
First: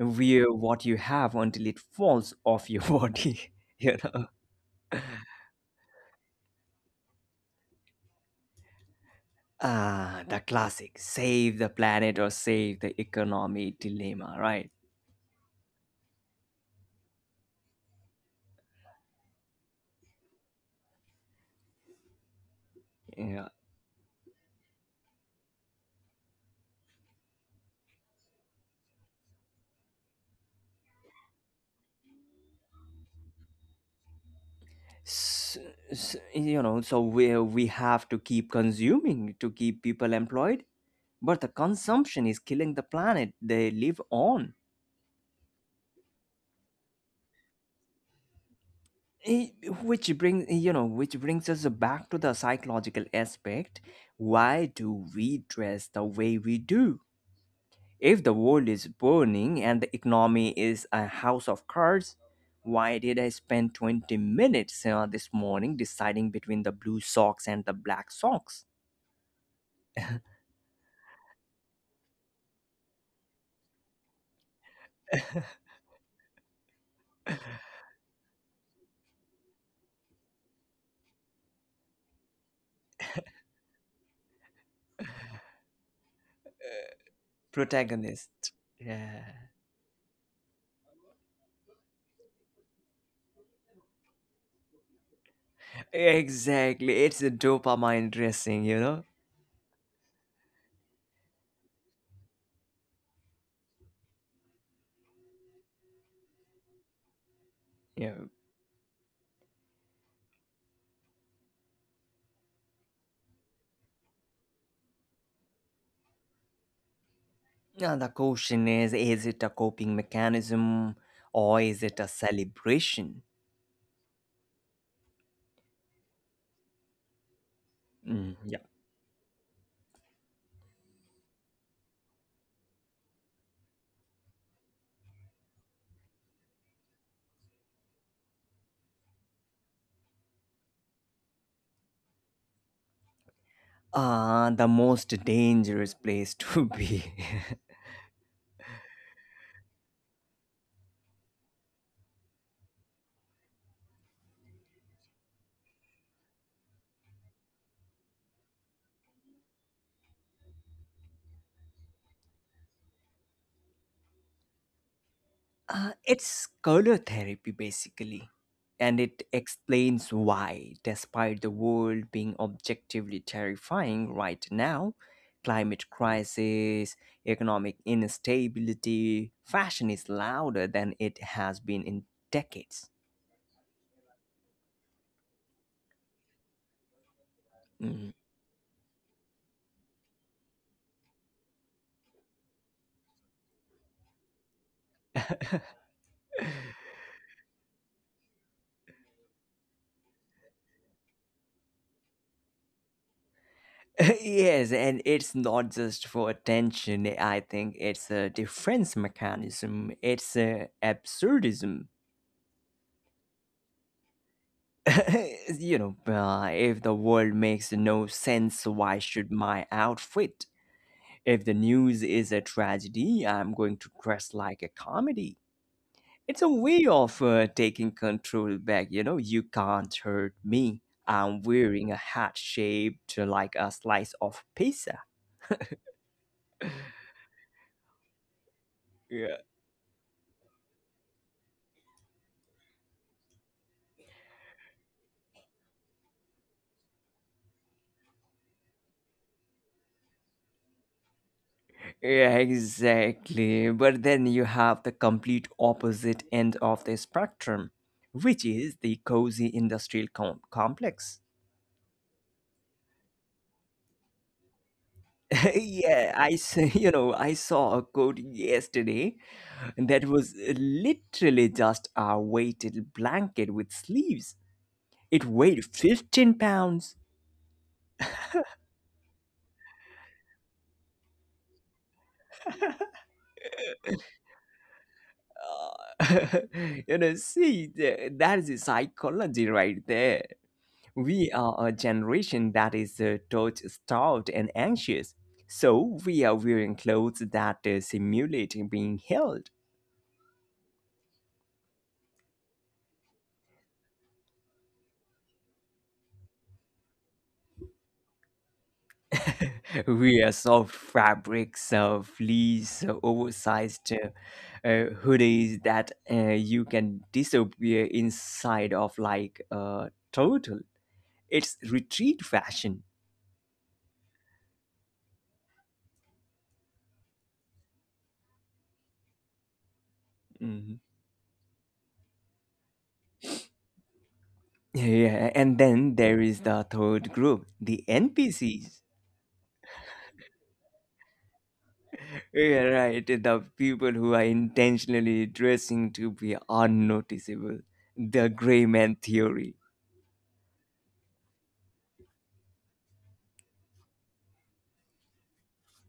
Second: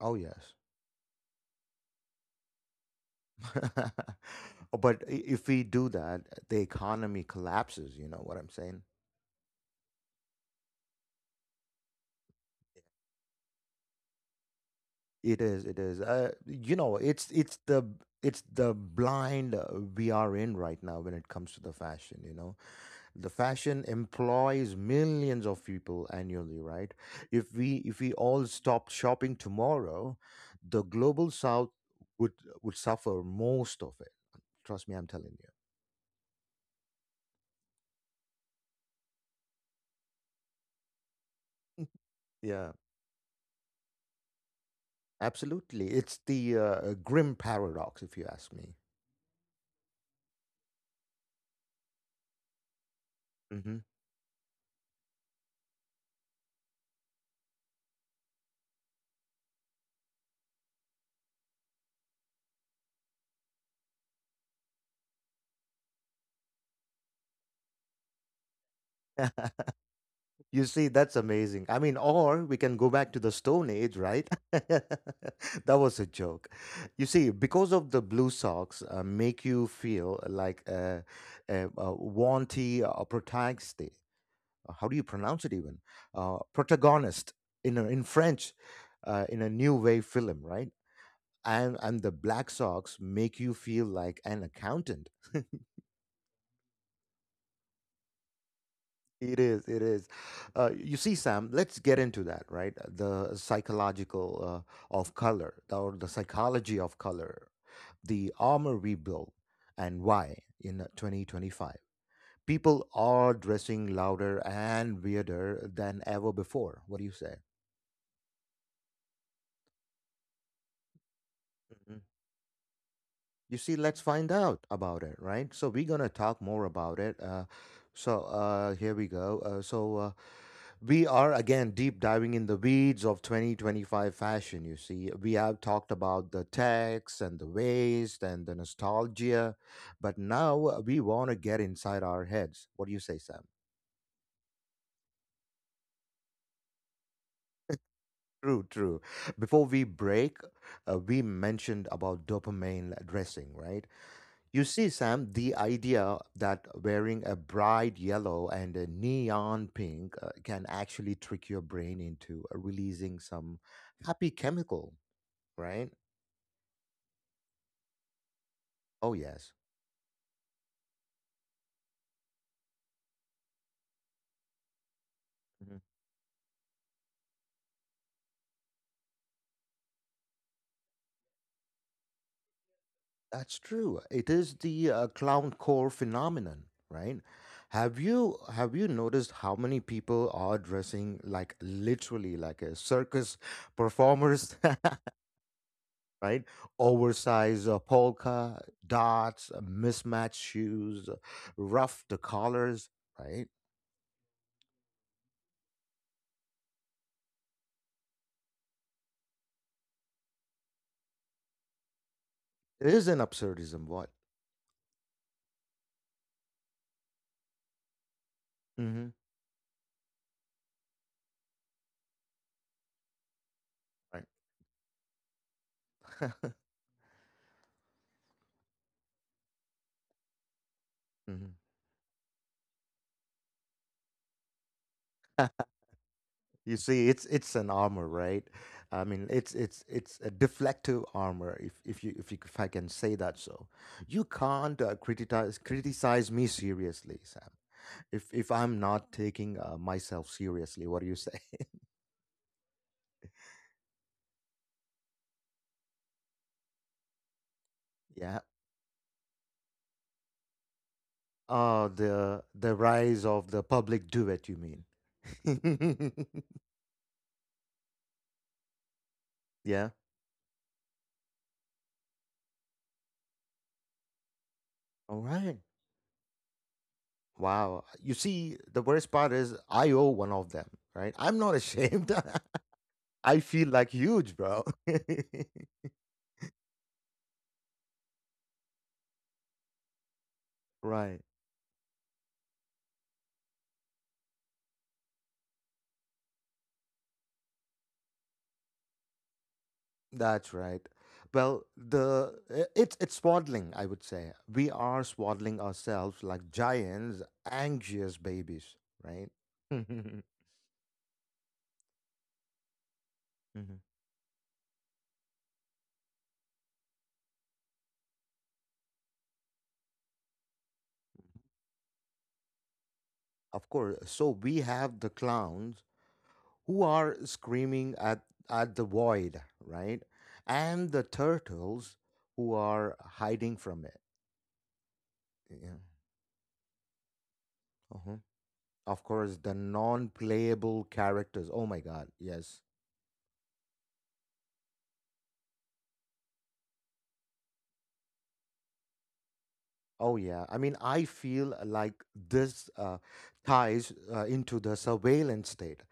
Oh yes.
what you have until it falls off your body. You know,
But i- if we do that, the economy collapses. You know what I'm saying?
ah, the classic save the planet or save the economy dilemma, right?
It is. It is. Uh, you know, it's it's the it's the blind uh, we are in right now when it comes to the fashion. You know, the
Yeah.
fashion employs millions of people annually, right? If we if we all stopped shopping tomorrow, the global south would would suffer most of it. Trust me, I'm telling you.
s- s- you know, so we, we have to keep consuming to keep people employed, but the consumption is killing
Yeah,
the planet they live on.
absolutely. It's the uh, grim paradox, if you ask me.
Eh, which brings you know which brings us back to the psychological aspect.
Hmm
Why do we dress the way we do if the world is burning and the economy is a house of cards? Why did I spend twenty minutes uh, this morning deciding between the blue socks and the black socks?
You see, that's amazing. I mean, or we can go back to the Stone Age, right? That was a joke. You see, because of the blue socks, uh, make you feel like a, a, a wanty uh protagonist. uh, How do you pronounce it even? Uh, protagonist in a, in
Protagonist.
French,
Yeah,
uh, in a new wave film, right? And and the black socks make you feel like an accountant.
exactly. It's a dopamine dressing, you know?
It is, it is. Uh, you see, Sam, let's get into that, right? The psychological uh, of color, or the psychology of color,
Yeah.
the armor we build, and why in twenty twenty-five. People are dressing louder and weirder than ever before. What do you say?
Now, the question is is it a coping mechanism or is it a celebration?
You see, let's find out about it, right? So we're gonna talk more about it. Uh, so
Mm, yeah.
uh, here we go. Uh, so uh, we are again deep diving in the weeds of twenty twenty-five fashion. You see, we have talked about the techs and the waste and the nostalgia, but now uh, we want to get inside our heads. What do you say, Sam?
Uh, the most dangerous place to be.
True, true. Before we break, uh, we mentioned about dopamine dressing, right? You see, Sam, the idea that wearing a bright yellow and a neon pink uh, can actually trick your brain into uh, releasing some happy chemical, right?
Uh, it's color therapy basically, and
Oh,
it
yes.
explains why, despite the world being objectively terrifying right now,
Mhm.
climate crisis, economic instability, fashion is louder than it has been in decades.
That's true. It is the uh, clown core phenomenon, right? Have
Mm.
you have you noticed how many people are dressing like literally like a circus performers? Right? Oversized uh, polka dots, uh, mismatched shoes, uh, rough the collars, right?
yes, and it's not just for attention, I think it's a defense mechanism, it's a absurdism.
It is an absurdism, what?
you know, uh, if the world makes no sense, why
Hmm
should my outfit? If the news is a tragedy, I'm going to
Right.
dress like a comedy. It's a way of uh, taking control back. You know, you can't hurt me. I'm
hmm
wearing a hat shaped like a slice of pizza.
You see, it's it's an armor, right? I mean,
Yeah.
it's it's it's a deflective armor, if if you if you if I can say that so. You can't uh, criticize criticize me seriously, Sam. If if I'm not taking uh, myself seriously, what do you say?
Yeah, exactly. But then you have the complete opposite end of the spectrum, which
Yeah.
is the cozy industrial com- complex.
Oh, the the rise of the public duet, you mean?
yeah, I s- you know, I saw a quote yesterday
Yeah.
that was literally just a weighted blanket with sleeves. It
All right.
weighed fifteen pounds.
Wow. You see, the worst part is I owe one of them, right? I'm not ashamed. I feel like huge, bro.
Uh, you know, see, th- that is the psychology right there.
Right.
We are a generation that is uh, touch starved and anxious. So we are wearing clothes that uh, simulate being held.
That's right. Well, the I- it's it's swaddling, I would say. We are swaddling ourselves like giants, anxious babies, right?
We are soft fabrics, uh, fleece, uh,
Mhm.
oversized uh, uh, hoodies that uh, you can disappear inside of like a turtle. It's retreat fashion.
Of course. So we have the clowns who are screaming at, at the void, right?
Mhm.
And the turtles who are hiding from it.
Yeah, and
Yeah.
then there is the third group, the
uh-huh.
N P Cs.
Of course, the non playable characters. Oh my God.
Yeah,
Yes.
right. The people who are intentionally dressing to be unnoticeable. The gray man theory.
Oh yeah. I mean, I feel like this uh, ties uh, into the surveillance state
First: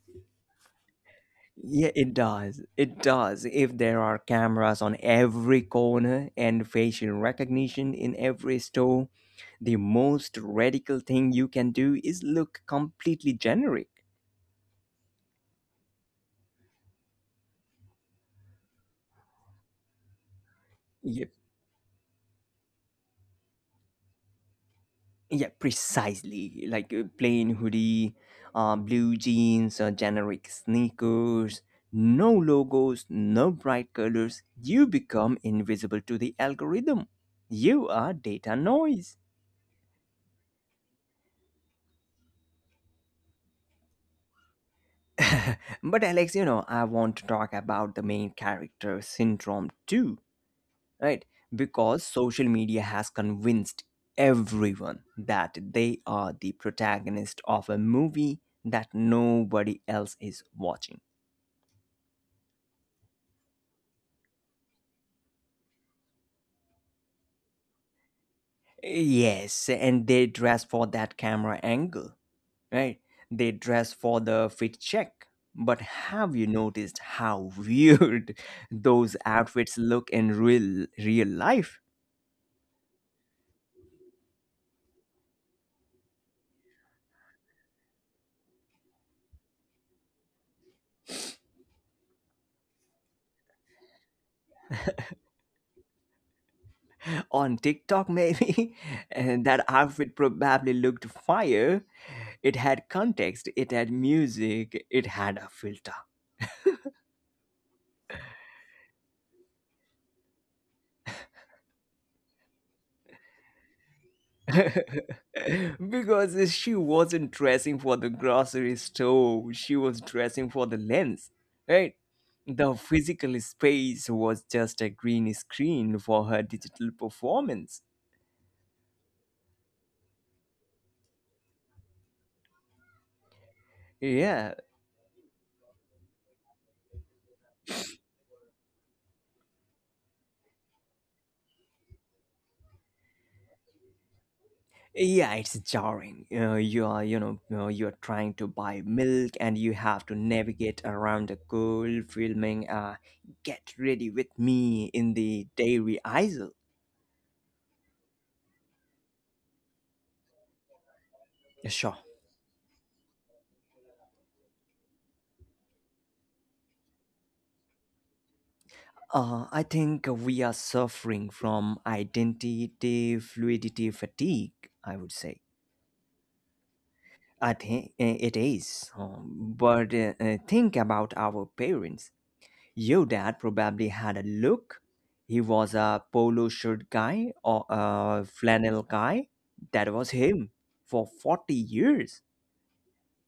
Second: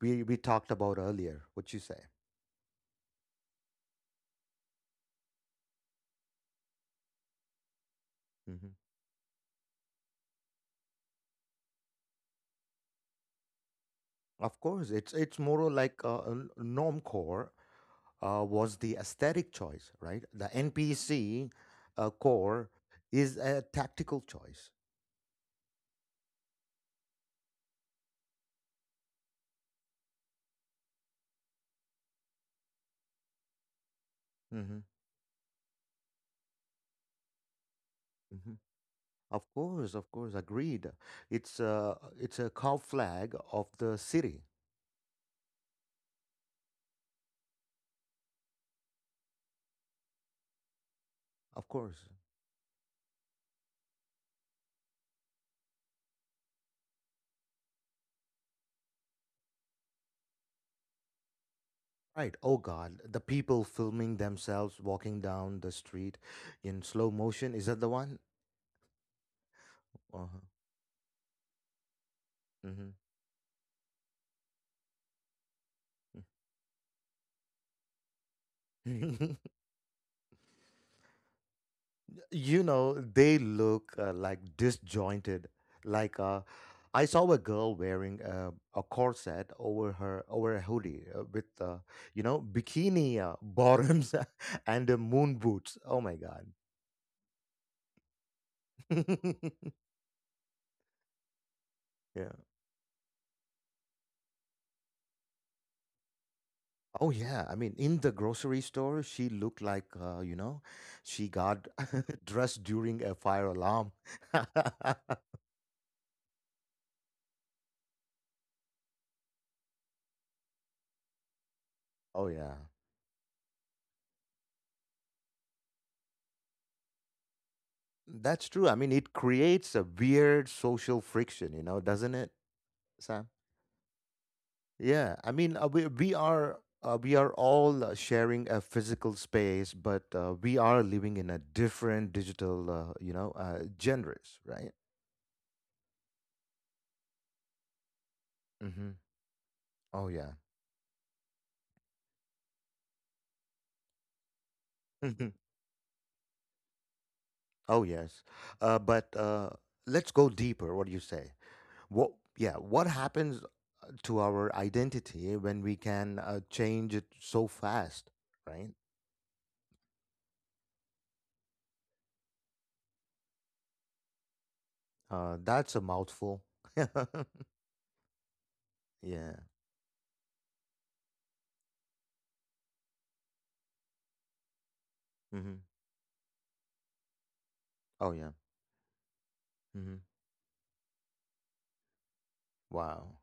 we, we talked about earlier. What you
Yeah,
say?
it does. It does. If there are cameras on every corner and facial recognition in every
Hmm
store, the most radical thing you can do is look completely generic.
Of course, it's it's more like a, a norm core. uh, was the aesthetic choice, right? The
Yeah,
N P C uh, core is a tactical choice.
yeah, precisely. Like a plain hoodie, uh, blue jeans, uh, generic sneakers, no logos, no bright colors.
Hmm
You become invisible to the algorithm. You are
hmm
data noise.
Of course, of course, agreed. It's a it's a cow flag of the city,
but Alex, you know, I want to talk about the main character syndrome too, right?
of
Because
course.
social media has convinced everyone that they are the protagonist of a movie that nobody else is watching.
Right. Oh God, the people filming themselves walking down the street in slow motion. Is that the one?
Yes, and they
Uh-huh.
dress for that camera angle, right? They dress for the fit check. But have you noticed how weird those
hmm
outfits look in real real life?
You know they look uh, like disjointed like uh I saw a girl wearing uh, a corset over her over a hoodie uh, with uh, you know bikini uh, bottoms and uh, moon boots, oh my god.
On TikTok, maybe, and that outfit probably looked fire.
Yeah.
It had context, it had music, it had a filter.
Oh yeah, I mean in the grocery store she looked like uh, you know she got dressed during a fire alarm.
because she wasn't dressing for the grocery store, she was dressing for the lens, right?
Oh yeah,
The physical space was just a green screen for her digital performance.
that's true. I mean it creates a weird social friction, you know, doesn't it, Sam?
Yeah,
Yeah, I mean, uh, we we are uh, we are all uh, sharing a physical space, but uh, we are living in a different digital, uh, you know, uh, genres, right?
yeah it's jarring. Uh, you are you know uh, you're trying to buy
Mm-hmm.
milk and you have to
Oh yeah.
navigate around the cold filming uh, get ready with me in
Hmm.
the dairy aisle.
Oh yes. Uh, but uh, let's go deeper. What do you say?
Sure.
What? Yeah. What happens uh, to our identity when we can uh, change it so fast, right?
uh, I think we are suffering from identity fluidity fatigue, I would
Uh,
say.
that's a mouthful.
I think it is.
Yeah.
Um, but uh, uh, think about our parents. Your dad probably had a look. He
Hmm.
was a polo shirt guy or
Oh
a
yeah.
flannel guy. That
Hmm.
was him for forty years.
Wow.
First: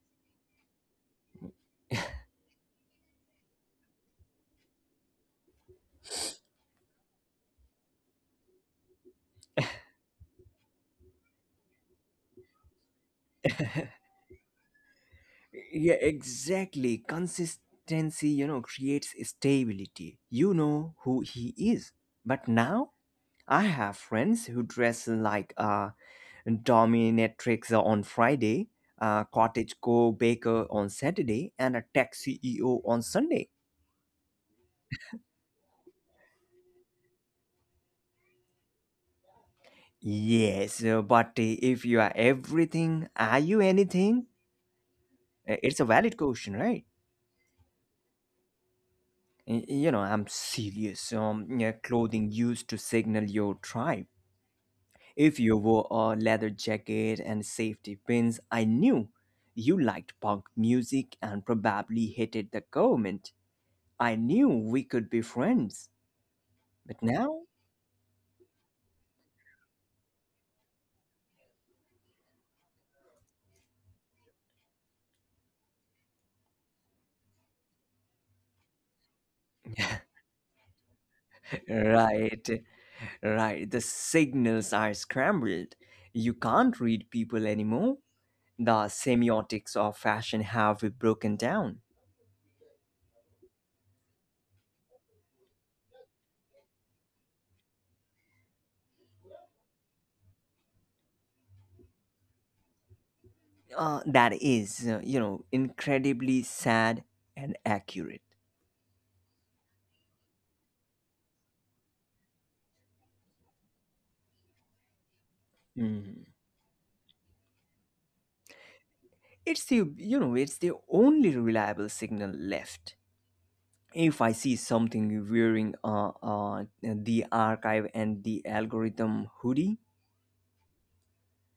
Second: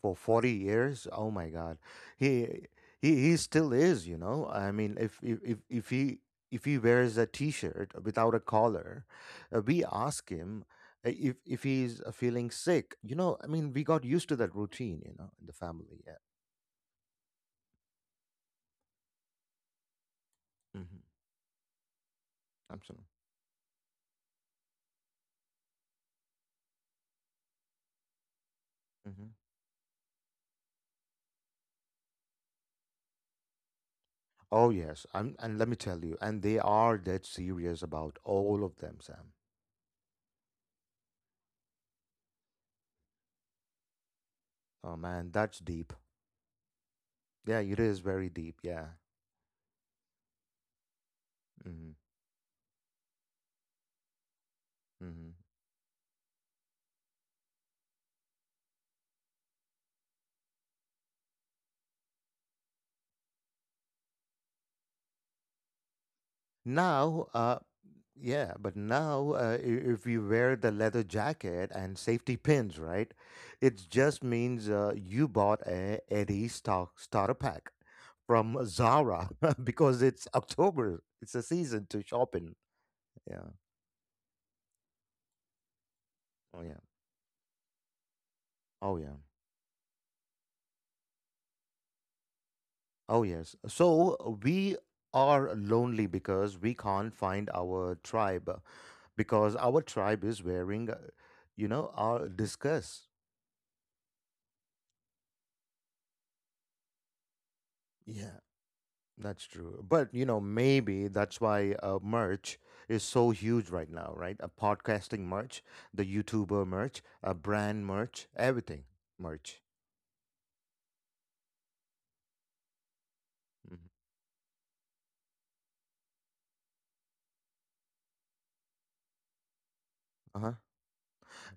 For 40 years. Oh my god. He he, he still is, you know I mean, if if if if he if he wears a t-shirt without a collar, uh, we ask him uh, if if he's uh, feeling sick you know I mean, we got used to that routine, you know, in the
Yeah,
family. Yeah.
exactly. Consistency, you know, creates stability. You
Hmm.
know who he is. But now
Absolutely.
I have friends who dress like a dominatrix on Friday, a
Hmm.
cottage co baker on Saturday, and a tech C E O on Sunday.
Oh yes, I'm, and let me tell you, and they are dead serious about all of them, Sam.
Yes, uh, but uh, if you are everything, are you anything?
Oh man,
Uh,
that's
It's a
deep.
valid question, right?
Yeah, it is very deep. Yeah.
Y- You know, I'm serious. Um, yeah,
Hmm.
clothing used to signal your tribe.
Hmm.
If you wore a leather jacket and safety pins, I knew you liked punk music and probably hated the government. I knew we could be friends. But
Now,
now,
uh, yeah, but now, uh, i- if you wear the leather jacket and safety pins, right, it just means uh, you bought a Eddie stock starter pack from Zara because it's October. It's a season to shop
right,
in. Yeah.
right, the signals are scrambled. You
Oh
can't
yeah.
read people anymore, the
Oh yeah.
semiotics of fashion have broken down.
Oh yes. So we are lonely because we can't find our tribe, because our tribe is wearing, uh, you know, our discuss.
Uh, that is, uh, you know, incredibly sad and accurate.
Yeah. That's true. But, you know, maybe that's why uh, merch is so huge right now, right? A podcasting merch, the
Mm.
YouTuber merch, a brand merch, everything merch.
It's the, you know, it's the only reliable signal left.
Mhm.
If I see something wearing uh, uh, the archive and the algorithm hoodie,
Uh-huh.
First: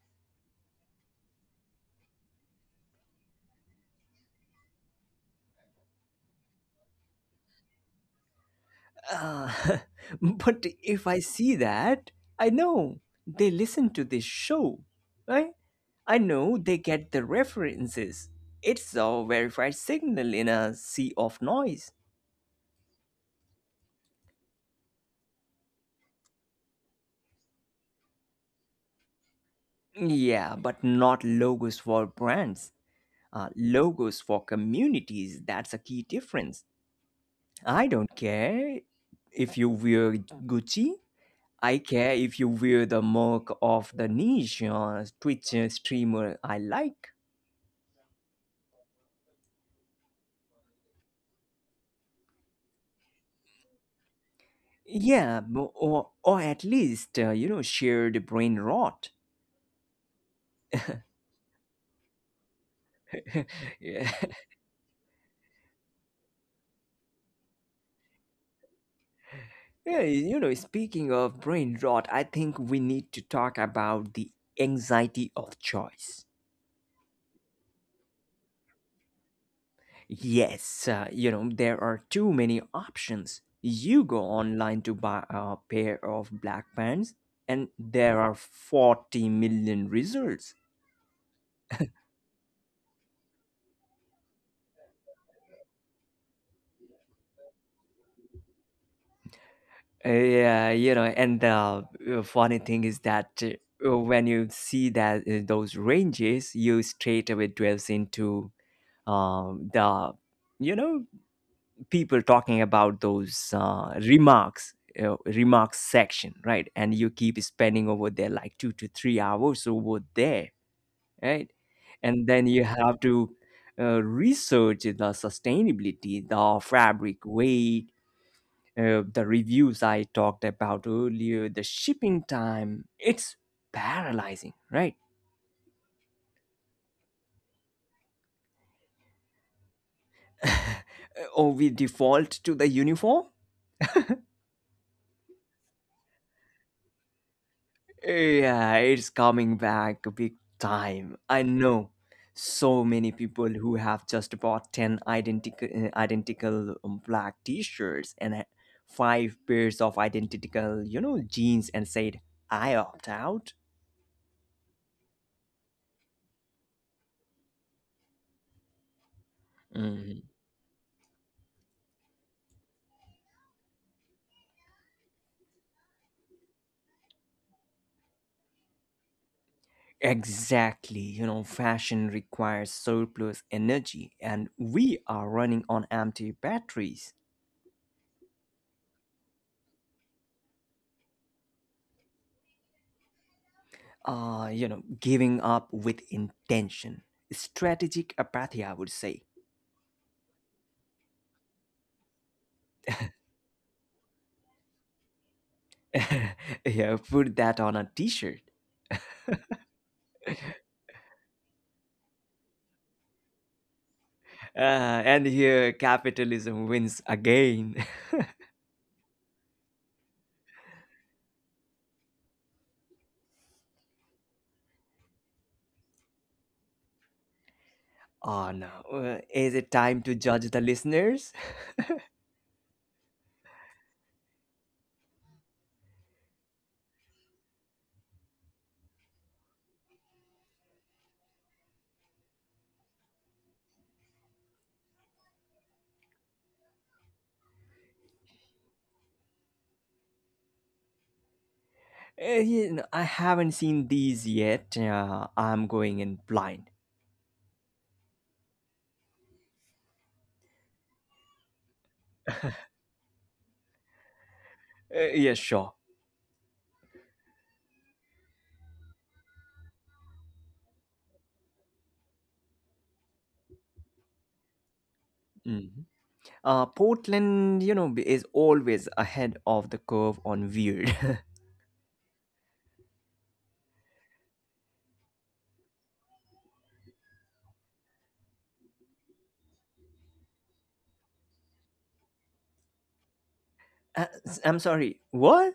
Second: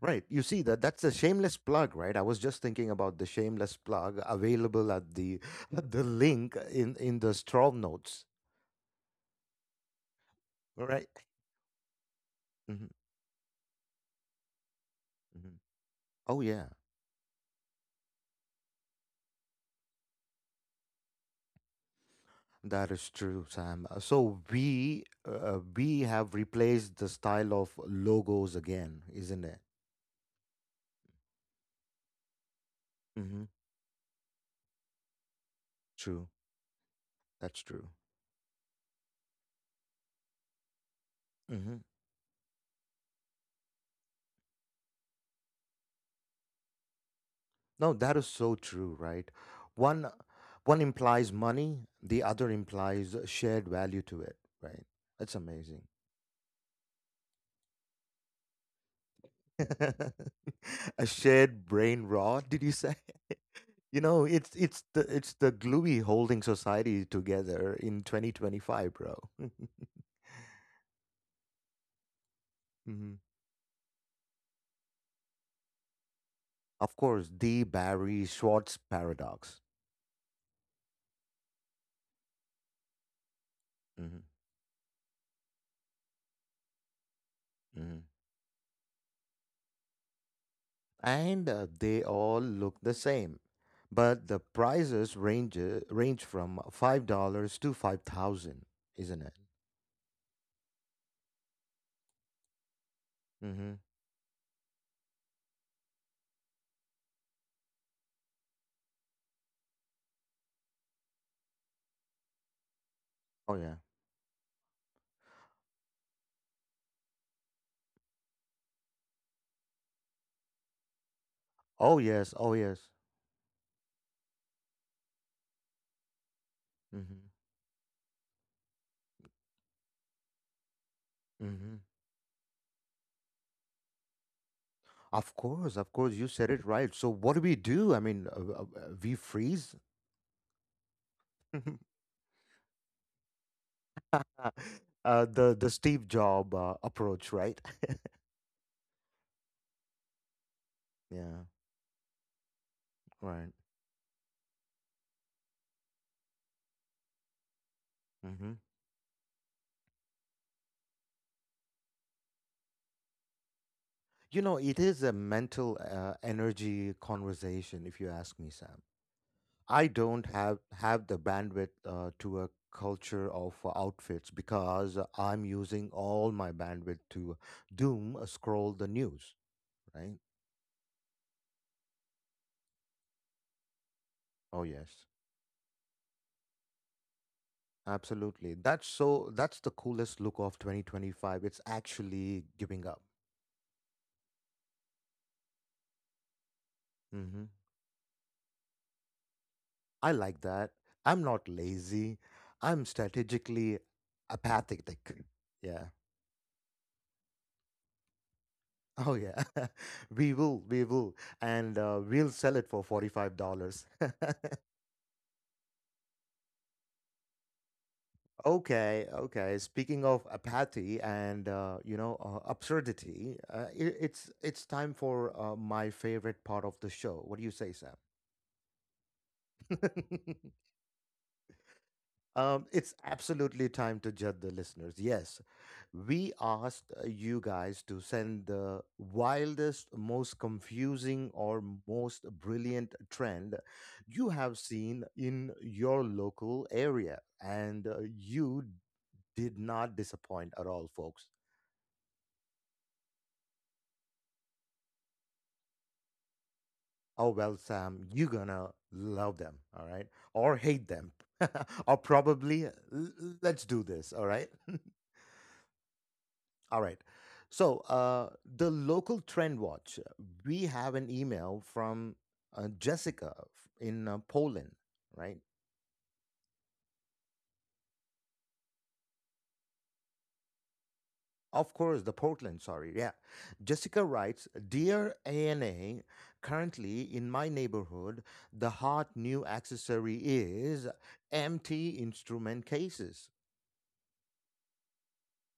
Right. You see that that's a shameless plug, right? I was just thinking about the shameless plug available at the at the link in in the straw notes,
Uh, but if
right?
I see that, I
Hmm.
know they listen to this show, right?
Hmm.
I
Oh
know
yeah.
they get the references. It's a verified signal in a sea of noise.
That is true, Sam. Uh, So we uh, we have replaced the style of logos again, isn't it?
Yeah, but not logos for brands.
Mm-hmm.
Uh, logos for communities, that's a key
True.
difference.
That's
I
true.
don't care if you wear Gucci.
Mm-hmm.
I care if you wear the mug of the niche or Twitch uh, streamer I like.
No, that is so true, right? One one implies money, the other implies a shared value to it, right? That's
Yeah, mo-
amazing.
or, or at least, uh, you know, shared brain rot.
A shared brain rot, did you say? You
yeah,
know, it's it's the it's the gluey holding society together in twenty twenty-five, bro.
Yeah, you know, speaking of brain rot, I think we need
Hmm.
to talk about the anxiety of choice.
Of course, the Barry Schwartz paradox.
Yes, uh, you know, there are too many options. You
Hmm.
go online to buy a pair of black pants, and there are forty million results.
And uh, they all look the same. But the prices range uh, range from five dollars to five thousand, isn't it?
Uh, yeah you know and the uh, funny thing is that
Mm-hmm.
uh, when you see that uh, those ranges you straight away dwells into um, the you know people talking about those
Oh yeah.
uh, remarks uh, remarks section, right? And you keep spending over there like two to three hours over there, right?
Oh
And
yes.
then
Oh
you
yes.
have to uh, research the sustainability, the fabric
Mm-hmm.
weight, uh, the reviews I talked about earlier, the
Mm-hmm.
shipping time. It's paralyzing, right?
Of course. Of course. You said it right. So what do we do? I mean, uh, uh, uh, we freeze.
Or
uh,
we default to the uniform?
the the Steve Job uh, approach, right?
Yeah, it's coming back big time. I
Yeah.
know so many people
Right.
who have just bought ten identical identical um, black t-shirts and
Mm-hmm.
uh, five pairs of identical, you know, jeans and said, "I opt out."
You know, it is a mental uh, energy conversation, if you ask me, Sam. I don't have have the bandwidth uh, to a culture of uh, outfits, because I'm using all my bandwidth to doom uh, scroll the news, right?
Exactly. You know, fashion requires surplus energy, and
Oh
we
yes.
are running on empty batteries.
Absolutely. That's so that's the coolest look of twenty twenty-five. It's actually giving up.
Uh, you know, giving up with intention.
Hmm.
Strategic apathy, I would say.
I like that. I'm not lazy. I'm strategically apathetic. Yeah.
Yeah, put that on a t shirt.
Oh yeah. We will. We will. And uh, we'll sell it for forty-five dollars.
Uh, and here, capitalism wins again.
Okay, okay. Speaking of apathy and uh, you know uh, absurdity, uh, it, it's it's time for uh, my favorite part of the show. What do you say, Sam?
Oh no. Uh, is it time to judge the listeners?
Um, it's absolutely time to judge the listeners. Yes, we asked uh, you guys to send the wildest, most confusing, or most brilliant trend you have seen in your local area, and uh, you did not disappoint at all, folks.
Uh, you know, I haven't seen these yet. Uh, I'm going in blind.
Oh, well, Sam, you're gonna love them, all right? Or hate them, or probably uh, l- l- let's do this, all right?
Uh, yeah, sure.
All right. So, uh, the local trend watch, uh, we have an email from uh, Jessica f- in uh, Poland, right?
Mm. Uh, Portland, you know, is always ahead of the curve on weird.
Of course, the Portland, sorry. Yeah. Jessica writes, Dear ANA, currently in my neighborhood, the hot new accessory is empty instrument cases.
Uh, s- I'm sorry, what?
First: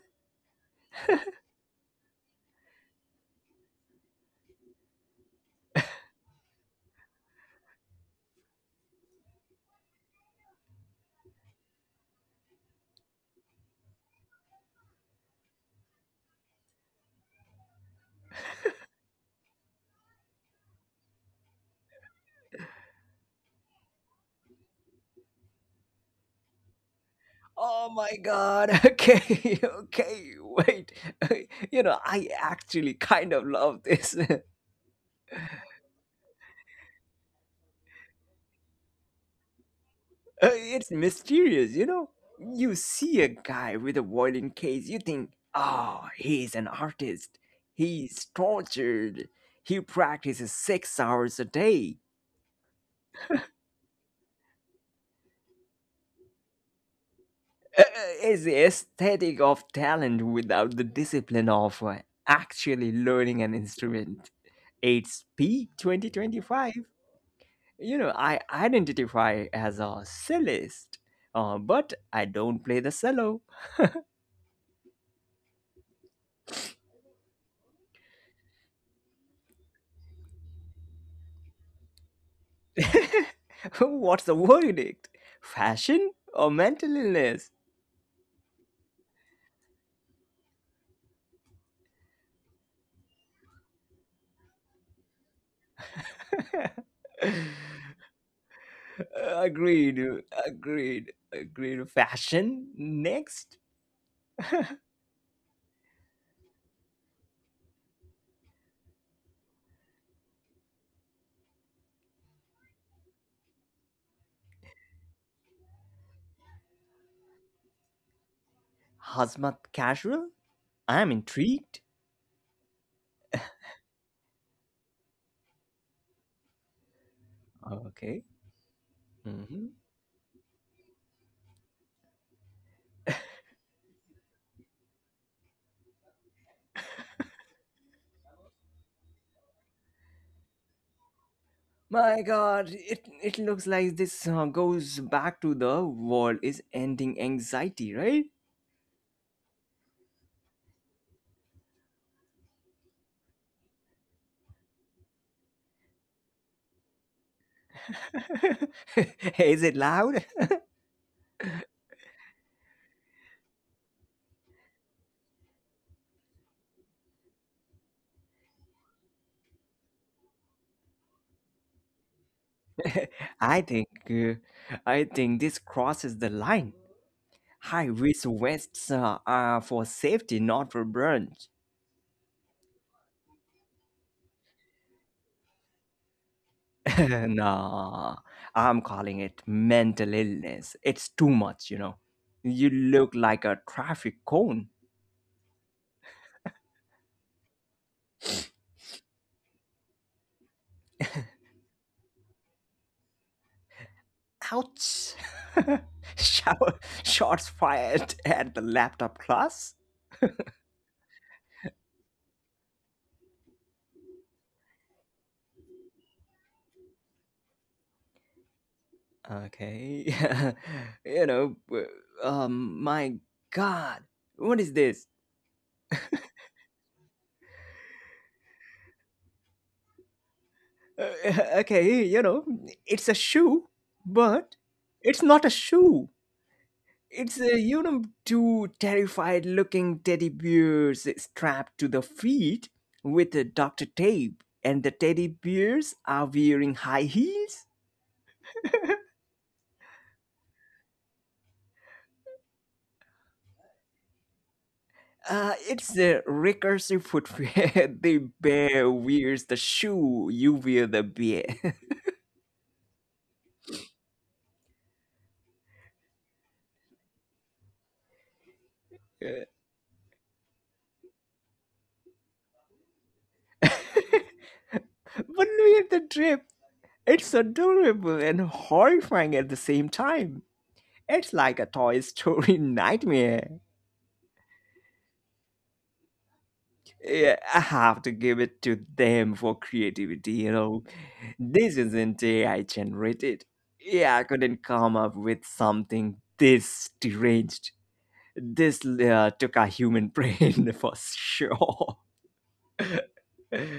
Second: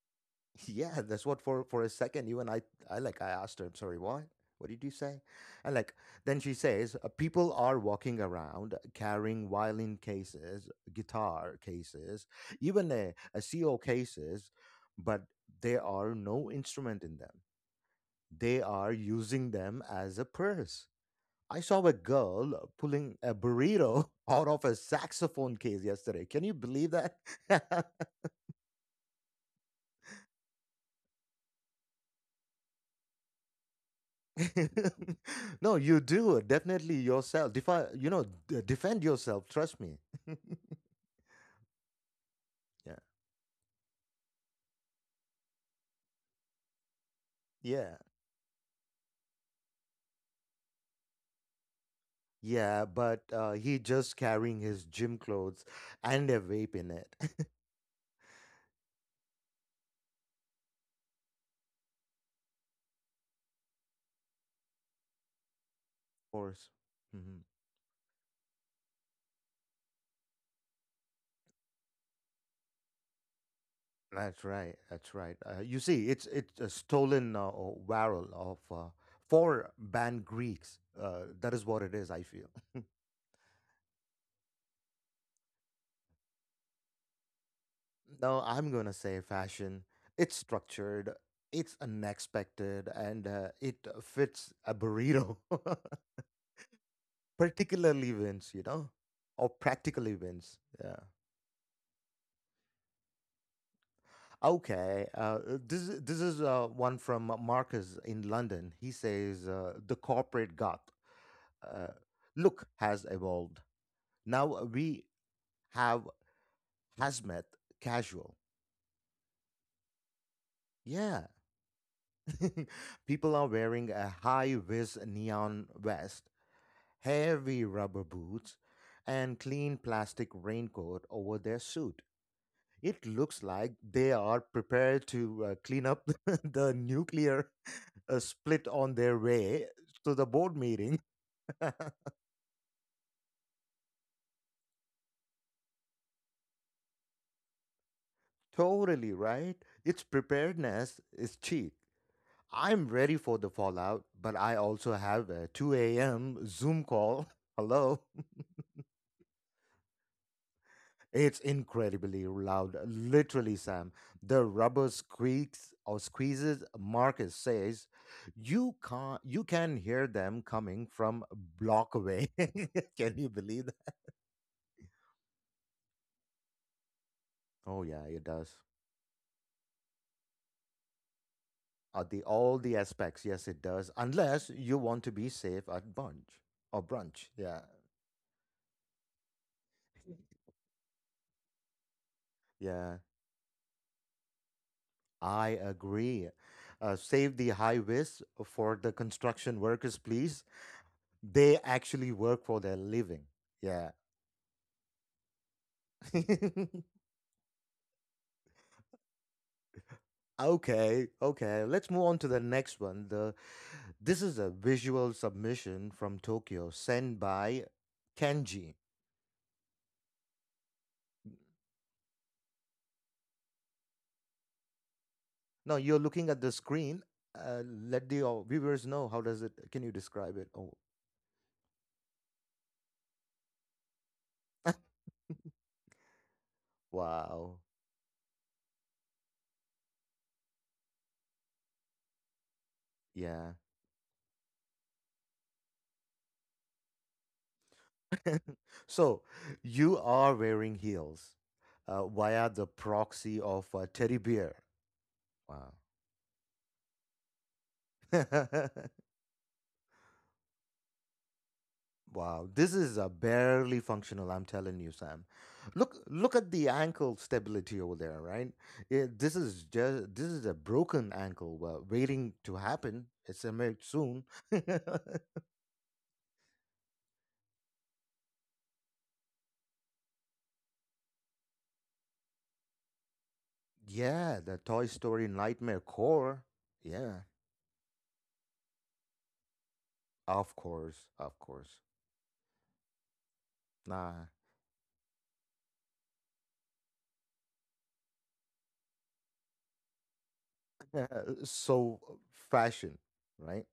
Yeah, that's what, for for a second, you and I I like, I asked her, sorry, what? What did you say? And like, then she says, uh, people are walking around carrying violin cases, guitar cases, even a, a C O cases, but there are no instrument in them. They are using them as a purse. I saw a girl pulling a burrito out of a saxophone case yesterday. Can you believe that?
Oh my god, okay, okay, wait. You know, I actually kind of love this. Uh,
No, you do definitely yourself. Defi- you know, d- defend yourself. Trust me.
It's mysterious, you know? You
Yeah,
see a guy with a violin case, you think, oh, he's an artist.
yeah,
He's tortured. He practices six hours a day.
yeah. But uh, he just carrying his gym clothes and a vape in it. Of
Uh, is the aesthetic of talent without the discipline of uh, actually learning an instrument. It's P
course.
twenty twenty-five.
Hmm.
You know, I identify as a cellist, uh, but I don't play the cello.
That's right. That's right. Uh, you see, it's it's a stolen uh, uh, barrel of uh, four banned Greeks. Uh, that is what it is. I feel.
What's the verdict? Fashion or mental illness?
No, I'm gonna say fashion. It's structured, it's unexpected, and uh, it uh, fits a burrito. Particular events, you know, or
agreed,
practical events. Yeah.
agreed, agreed. Fashion next.
Okay. Uh, this is- this is uh, one from Marcus in London. He says uh, the corporate goth uh, look has evolved. Now we have hazmat casual.
Hazmat casual. I'm
Yeah.
intrigued.
People are wearing a high vis neon vest, heavy rubber
Okay.
boots, and
Mhm.
clean plastic raincoat over their suit. It looks like they are prepared to uh, clean up the nuclear uh, split on their way to the board meeting.
My God, it it looks like this uh, goes back to the world is ending anxiety, right?
Totally, right? Its preparedness is cheap. I'm ready for the fallout, but I also have a two a m. Zoom call. Hello.
Is it loud?
It's incredibly loud, literally, Sam. The rubber squeaks or squeezes, Marcus says. You can't you can hear them coming from a block away. Can you believe
I
that?
think uh, I think this crosses the line.
Oh
High
yeah, it
risk
does.
vests uh, are for safety, not for brunch.
At the all the aspects, yes it does. Unless you want to be safe at brunch. Or brunch, yeah.
Nah, I'm calling it mental illness. It's too much, you know. You
Yeah,
look like a traffic cone.
I agree. Uh, save the highways for the construction workers, please. They actually work for their living. Yeah.
Ouch! Shower, shots fired at the laptop class.
Okay, okay. Let's move on to the next one. The this is a visual submission from Tokyo, sent by Kenji.
Okay. you know, w- um, my God, what is this?
Now you're looking at the screen. Uh, let the uh, viewers know how does it. Can you describe it? Oh,
Uh, okay, you know, it's a shoe, but it's not a shoe. It's a,
wow.
you know, two terrified looking teddy bears strapped to the feet with a
Yeah.
doctor tape, and the teddy bears are wearing high heels.
So you are wearing heels uh, via the proxy of a teddy bear.
Uh, it's the recursive footwear. The
Wow.
bear wears the shoe, you wear the bear.
Wow, this is uh, barely functional. I'm telling you, Sam. Look, look at the ankle stability over there, right? Yeah, this is just this is a broken ankle, uh, waiting to happen. It's a made soon.
But wear the drip. It's adorable and horrifying at the same time. It's like a Toy Story nightmare.
Yeah, the Toy Story Nightmare Core. Yeah,
Yeah, I have to give it to them for creativity, you
of
know.
course, of
This
course.
isn't A I generated. Yeah, I
Nah.
couldn't come up with something this deranged. This uh, took a human brain for sure.
So fashion, right?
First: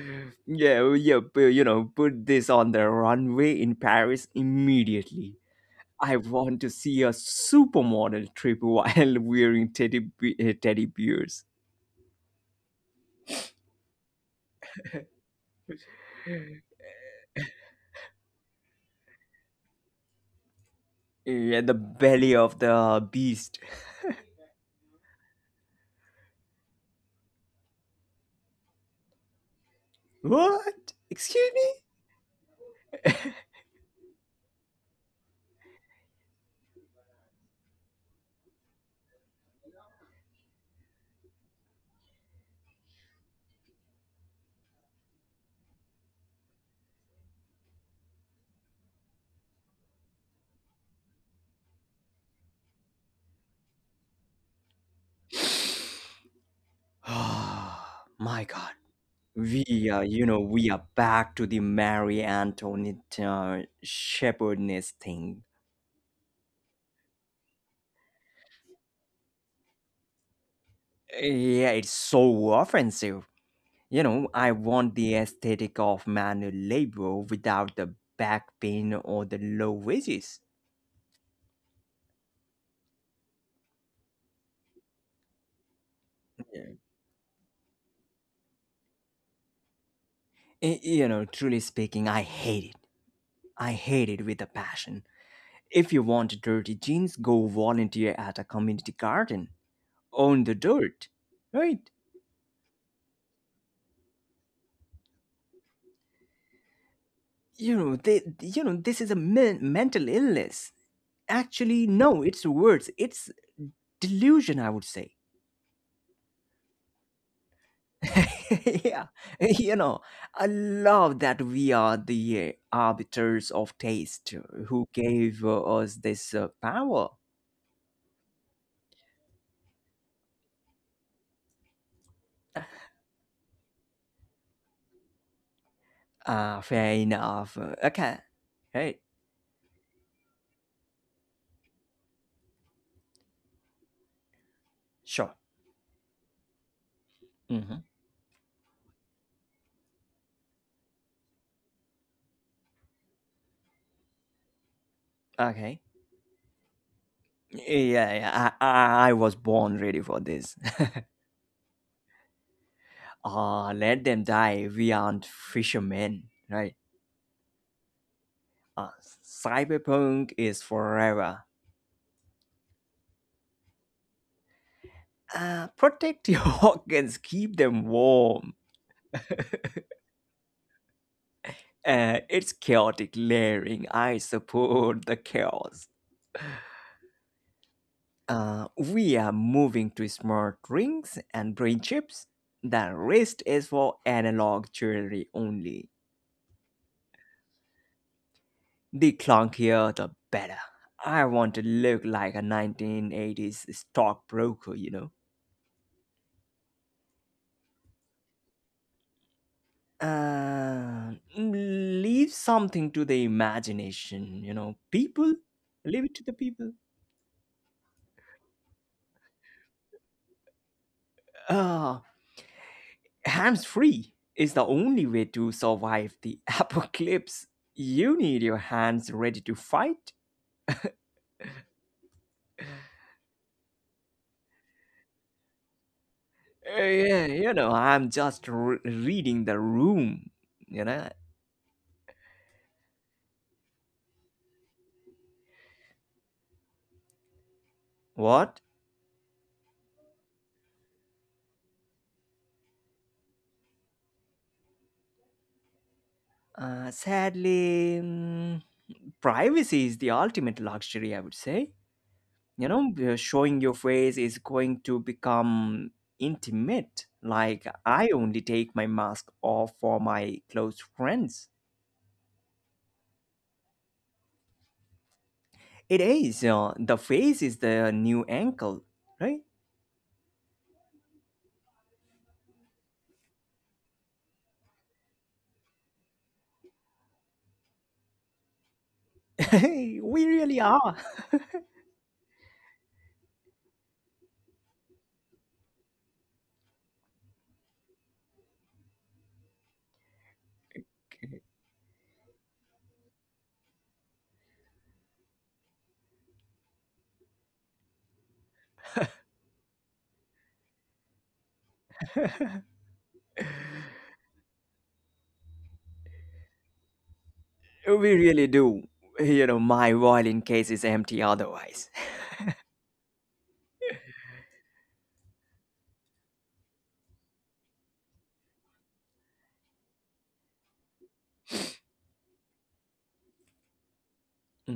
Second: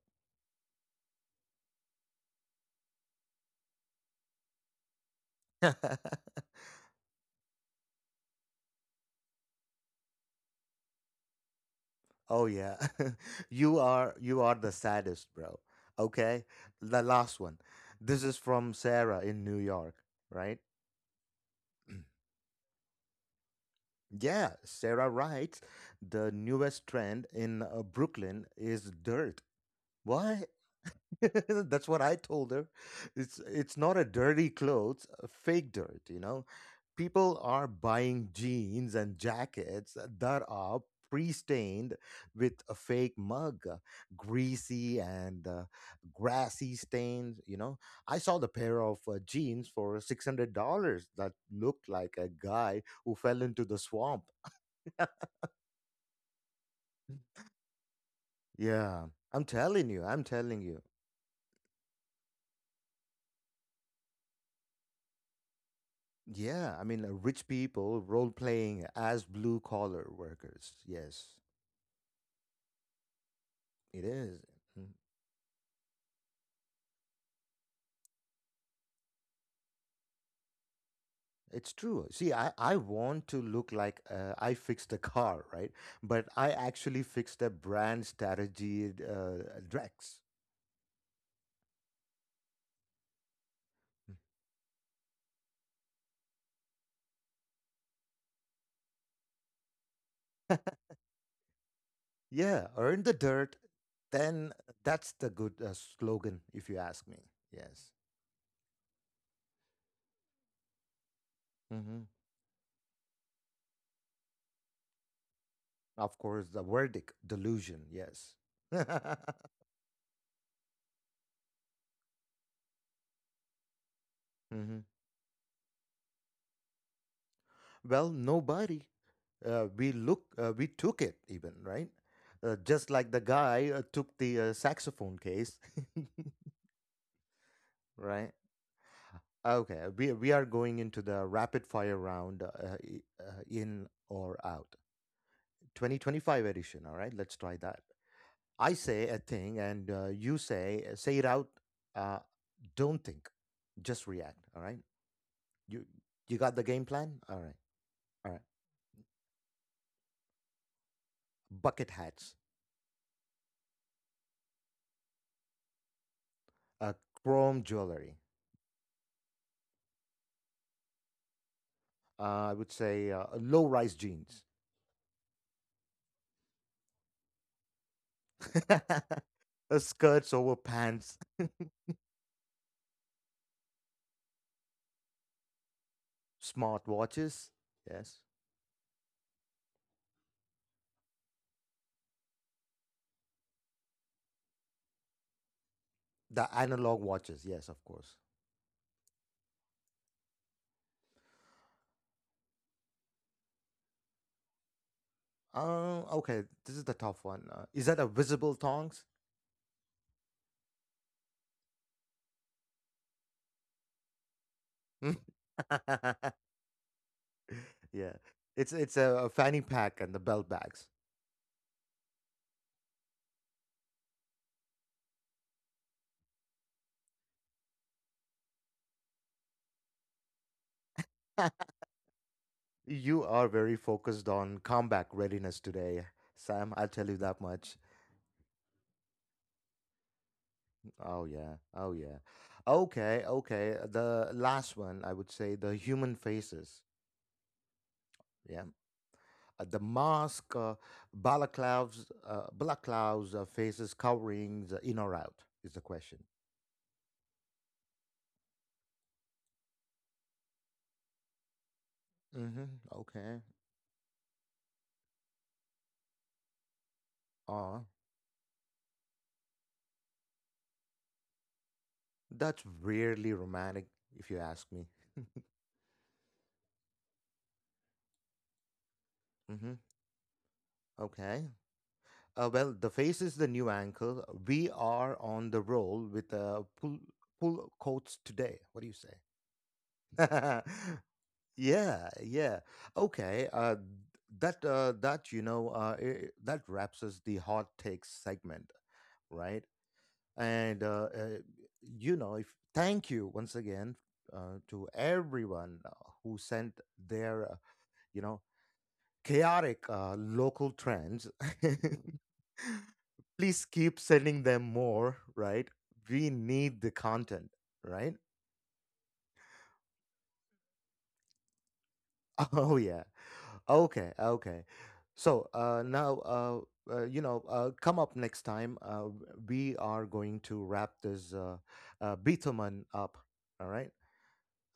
Yeah, well, yeah, pu- you know, put this on the runway in Paris immediately. I want to see a supermodel trip while wearing teddy be- uh, teddy bears.
Oh yeah. you are you are the saddest, bro. Okay? The last one. This is from Sarah in New York, right?
Yeah, the belly of the beast.
Yeah, Sarah writes, the newest trend in uh, Brooklyn is dirt. Why?
What? Excuse me?
That's what I told her. It's it's not a dirty clothes, a fake dirt, you know. People are buying jeans and jackets that are pre-stained with a fake mug, uh, greasy and uh, grassy stains, you know. I saw the pair of uh, jeans for six hundred dollars that looked like a guy who fell into the swamp.
Ah, My God.
Yeah, I'm telling
We
you,
are,
I'm
you know,
telling
we
you.
are back to the Mary Antoinette uh, shepherdess thing.
Yeah, I mean, uh, rich people role playing as blue collar workers. Yes,
Yeah, it's so offensive.
it
You know,
is.
I
Mm,
want the aesthetic of manual labor without the back pain or the low wages.
it's true. See, I, I want to look like uh, I fixed the car, right? But I
Yeah.
actually fixed the brand strategy, uh, Drex.
Y- You know, truly speaking, I hate it. I hate it with a passion. If you want dirty jeans, go volunteer at a community garden. Own the dirt, right?
Yeah, earn the dirt, then that's the good uh, slogan, if you ask me.
You
Yes.
know, they, you know, this is a men- mental illness. Actually,
Hmm.
no, it's worse. It's delusion, I would say.
Of course, the verdict delusion. Yes.
Yeah, you know, I love that we are the uh, arbiters of taste
Hmm.
who gave uh, us this uh, power.
Well, nobody. Uh, we look, uh, we took it even, right? Uh, just like the guy uh, took the uh, saxophone case,
Uh, fair enough. Uh, Okay.
right?
Hey,
Okay, we we are going into the rapid fire round, uh, i- uh, in or out,
sure.
twenty twenty-five edition. All right, let's try
hmm
that. I say a thing, and uh, you say say it out. Uh, don't think, just react. All right,
Okay.
you you got the game plan. All right,
Yeah,
all right.
yeah. I, I, I was born ready for this.
Bucket hats.
Uh, let them die. We aren't fishermen, right?
uh, Chrome jewelry.
Uh, Cyberpunk is forever.
Uh, I would say uh, low-rise jeans.
Uh, protect your organs, keep them warm.
A skirts over pants.
Uh, it's chaotic layering. I support the chaos.
Smart watches. Yes,
Uh, we are moving to smart rings and brain chips. The rest is for analog jewelry only.
the analog watches. Yes, of course.
The clunkier, the better. I want to look like a nineteen eighties stockbroker, you know.
Uh, okay, this is the tough one. Uh, is that a visible thongs?
Uh, mm, leave something to the imagination, you know. People, leave it to the people.
Yeah, it's it's a, a fanny pack and the belt bags.
Ah. Hands free is the only way to survive the apocalypse. You need your hands ready to fight.
You are very focused on combat readiness today, Sam. I'll tell
Eh,
you
yeah,
that
you
much.
know, I'm just re- reading the room. You know,
Oh yeah, oh yeah. Okay, okay. The last one, I would say, the human faces. Yeah.
what?
Uh, the mask, uh, balaclavas, uh, balaclavas, uh, faces, coverings, uh, in or out is the question.
Uh, sadly, mm, privacy is the ultimate luxury, I would say.
Mm-hmm.
You know, uh,
Okay.
showing your face is going to become intimate. Like,
Uh,
I only take my mask off for my close friends.
that's rarely romantic, if you ask me.
It is. Uh, the face is the new ankle, right?
Mm-hmm. Okay. Uh, well, the face is the new ankle. We are on the roll with uh, pull, pull quotes today. What do you say?
Hey, we really are.
Yeah, yeah. Okay, uh, that uh, that you know uh, I that wraps us the hot takes segment, right? And uh, uh, you know, if thank you once again uh, to everyone uh, who sent their uh, you know chaotic uh, local trends. Please keep sending them more, right? We need the content,
We
right?
really do. You know, my violin case is empty otherwise.
Oh yeah. Okay, okay. So uh, now, uh, uh, you know, uh, come up next time. Uh, we are going to wrap this uh, uh, Beethoven up. All right.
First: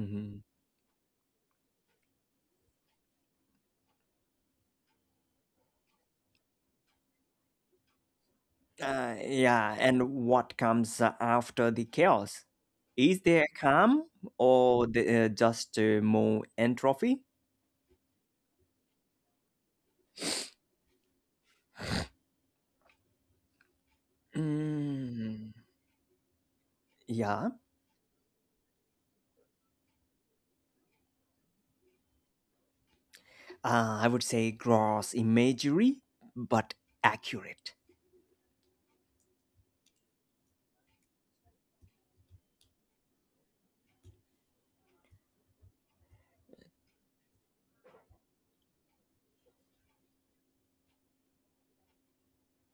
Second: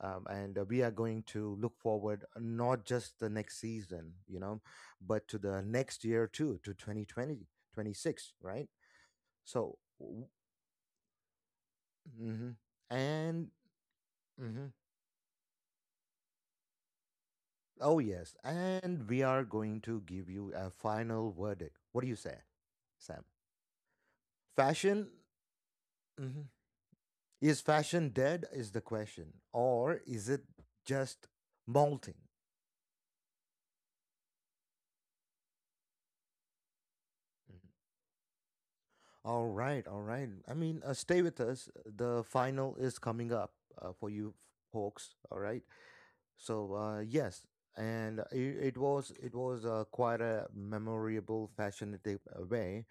Um, and uh, we are going to look forward uh, not just the next season, you know, but to the next year too, to twenty twenty twenty six, right?
Uh, yeah,
So,
and
w-
what comes after the chaos?
mhm.
Is there
And.
calm
Mhm.
or the, uh, just uh, more entropy?
Oh, yes. And we are going to give you a final verdict. What do you say, Sam? Fashion.
Mm.
Mhm. Is
Yeah,
fashion dead is the question, or is it just molting?
uh, I would say gross imagery, but
Mhm.
accurate.
All right, all right. I mean, uh, stay with us. The final is coming up uh, for you folks. All right. So uh, yes, and it, it was it was uh, quite a memorable, fascinating uh, way.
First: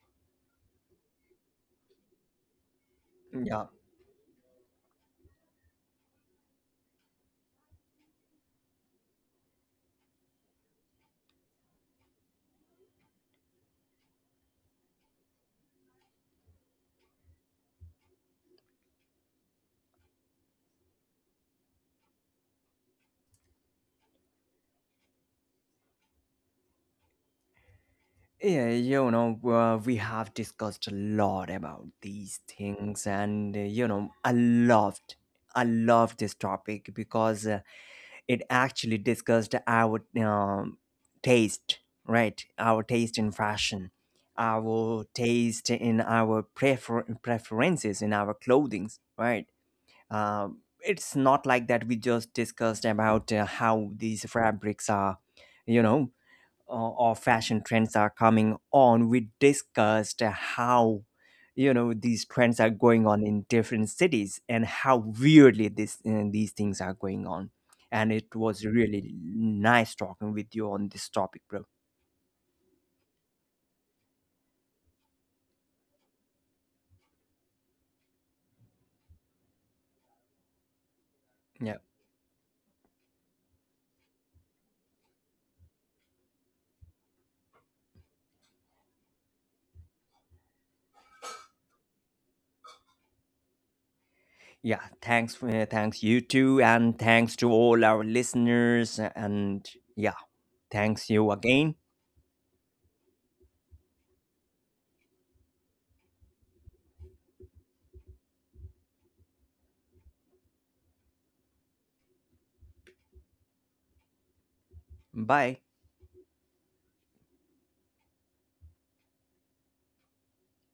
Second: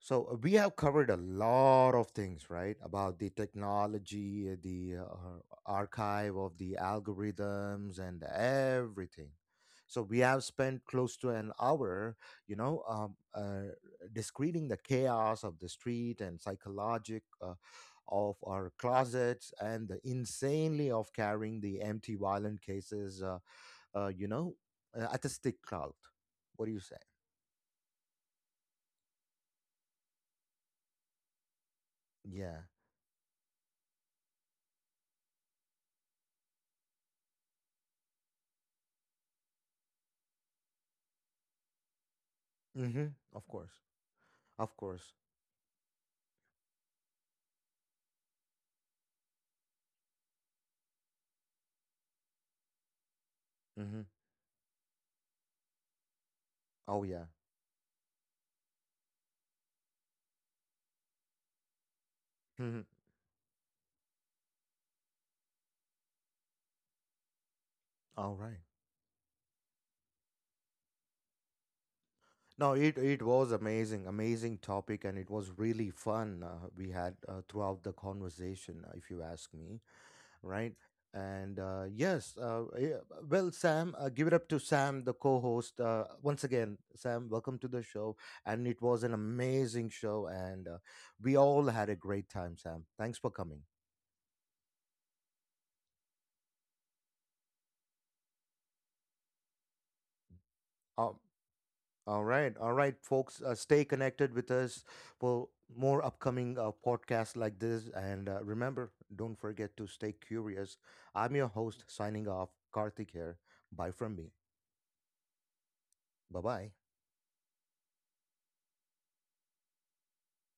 So uh, we have covered a lot of things, right? About the
Yeah.
technology, uh, the uh, archive of the algorithms, and everything. So we have spent close to an hour, you know, um, uh, discreeting the chaos of the street and psychologic uh, of our closets and the insanely of carrying the empty violent cases, uh, uh, you know, uh, at a stick clout. What do you say?
Yeah, you know, uh, we have discussed a lot about these
Yeah.
things, and uh, you know, I loved, I loved this topic because uh, it actually discussed our um, taste, right? Our
Mm-hmm.
taste in
Of course.
fashion,
Of
our
course.
taste in our prefer- preferences in our clothings, right? Um it's not like that we just discussed about uh, how
Mm-hmm.
these fabrics are, you know, uh,
Oh
or
yeah.
fashion trends are coming on, we discussed how you know these trends are
Mm-hmm.
going on in different cities and how weirdly this uh, these things are going on. And it
All
was
right.
really nice talking with you on this topic, bro.
No, it it was amazing, amazing topic, and it was really fun uh, we had uh, throughout the conversation, uh, if you ask me, right? And
Yeah,
uh, yes, uh, yeah, well, Sam, uh, give it up to Sam, the co-host. Uh, once again, Sam, welcome to the show, and it was an amazing show, and uh, we all had a great time. Sam, thanks for coming.
yeah. Thanks, for- uh, thanks you too, and thanks to all our listeners. And yeah, thanks
Um,
you again.
All right, all right, folks. Uh, stay connected with us for more upcoming uh, podcasts like this. And uh, remember, don't forget to stay curious. I'm your host, signing off, Karthik here. Bye from me.
Bye.
Bye bye.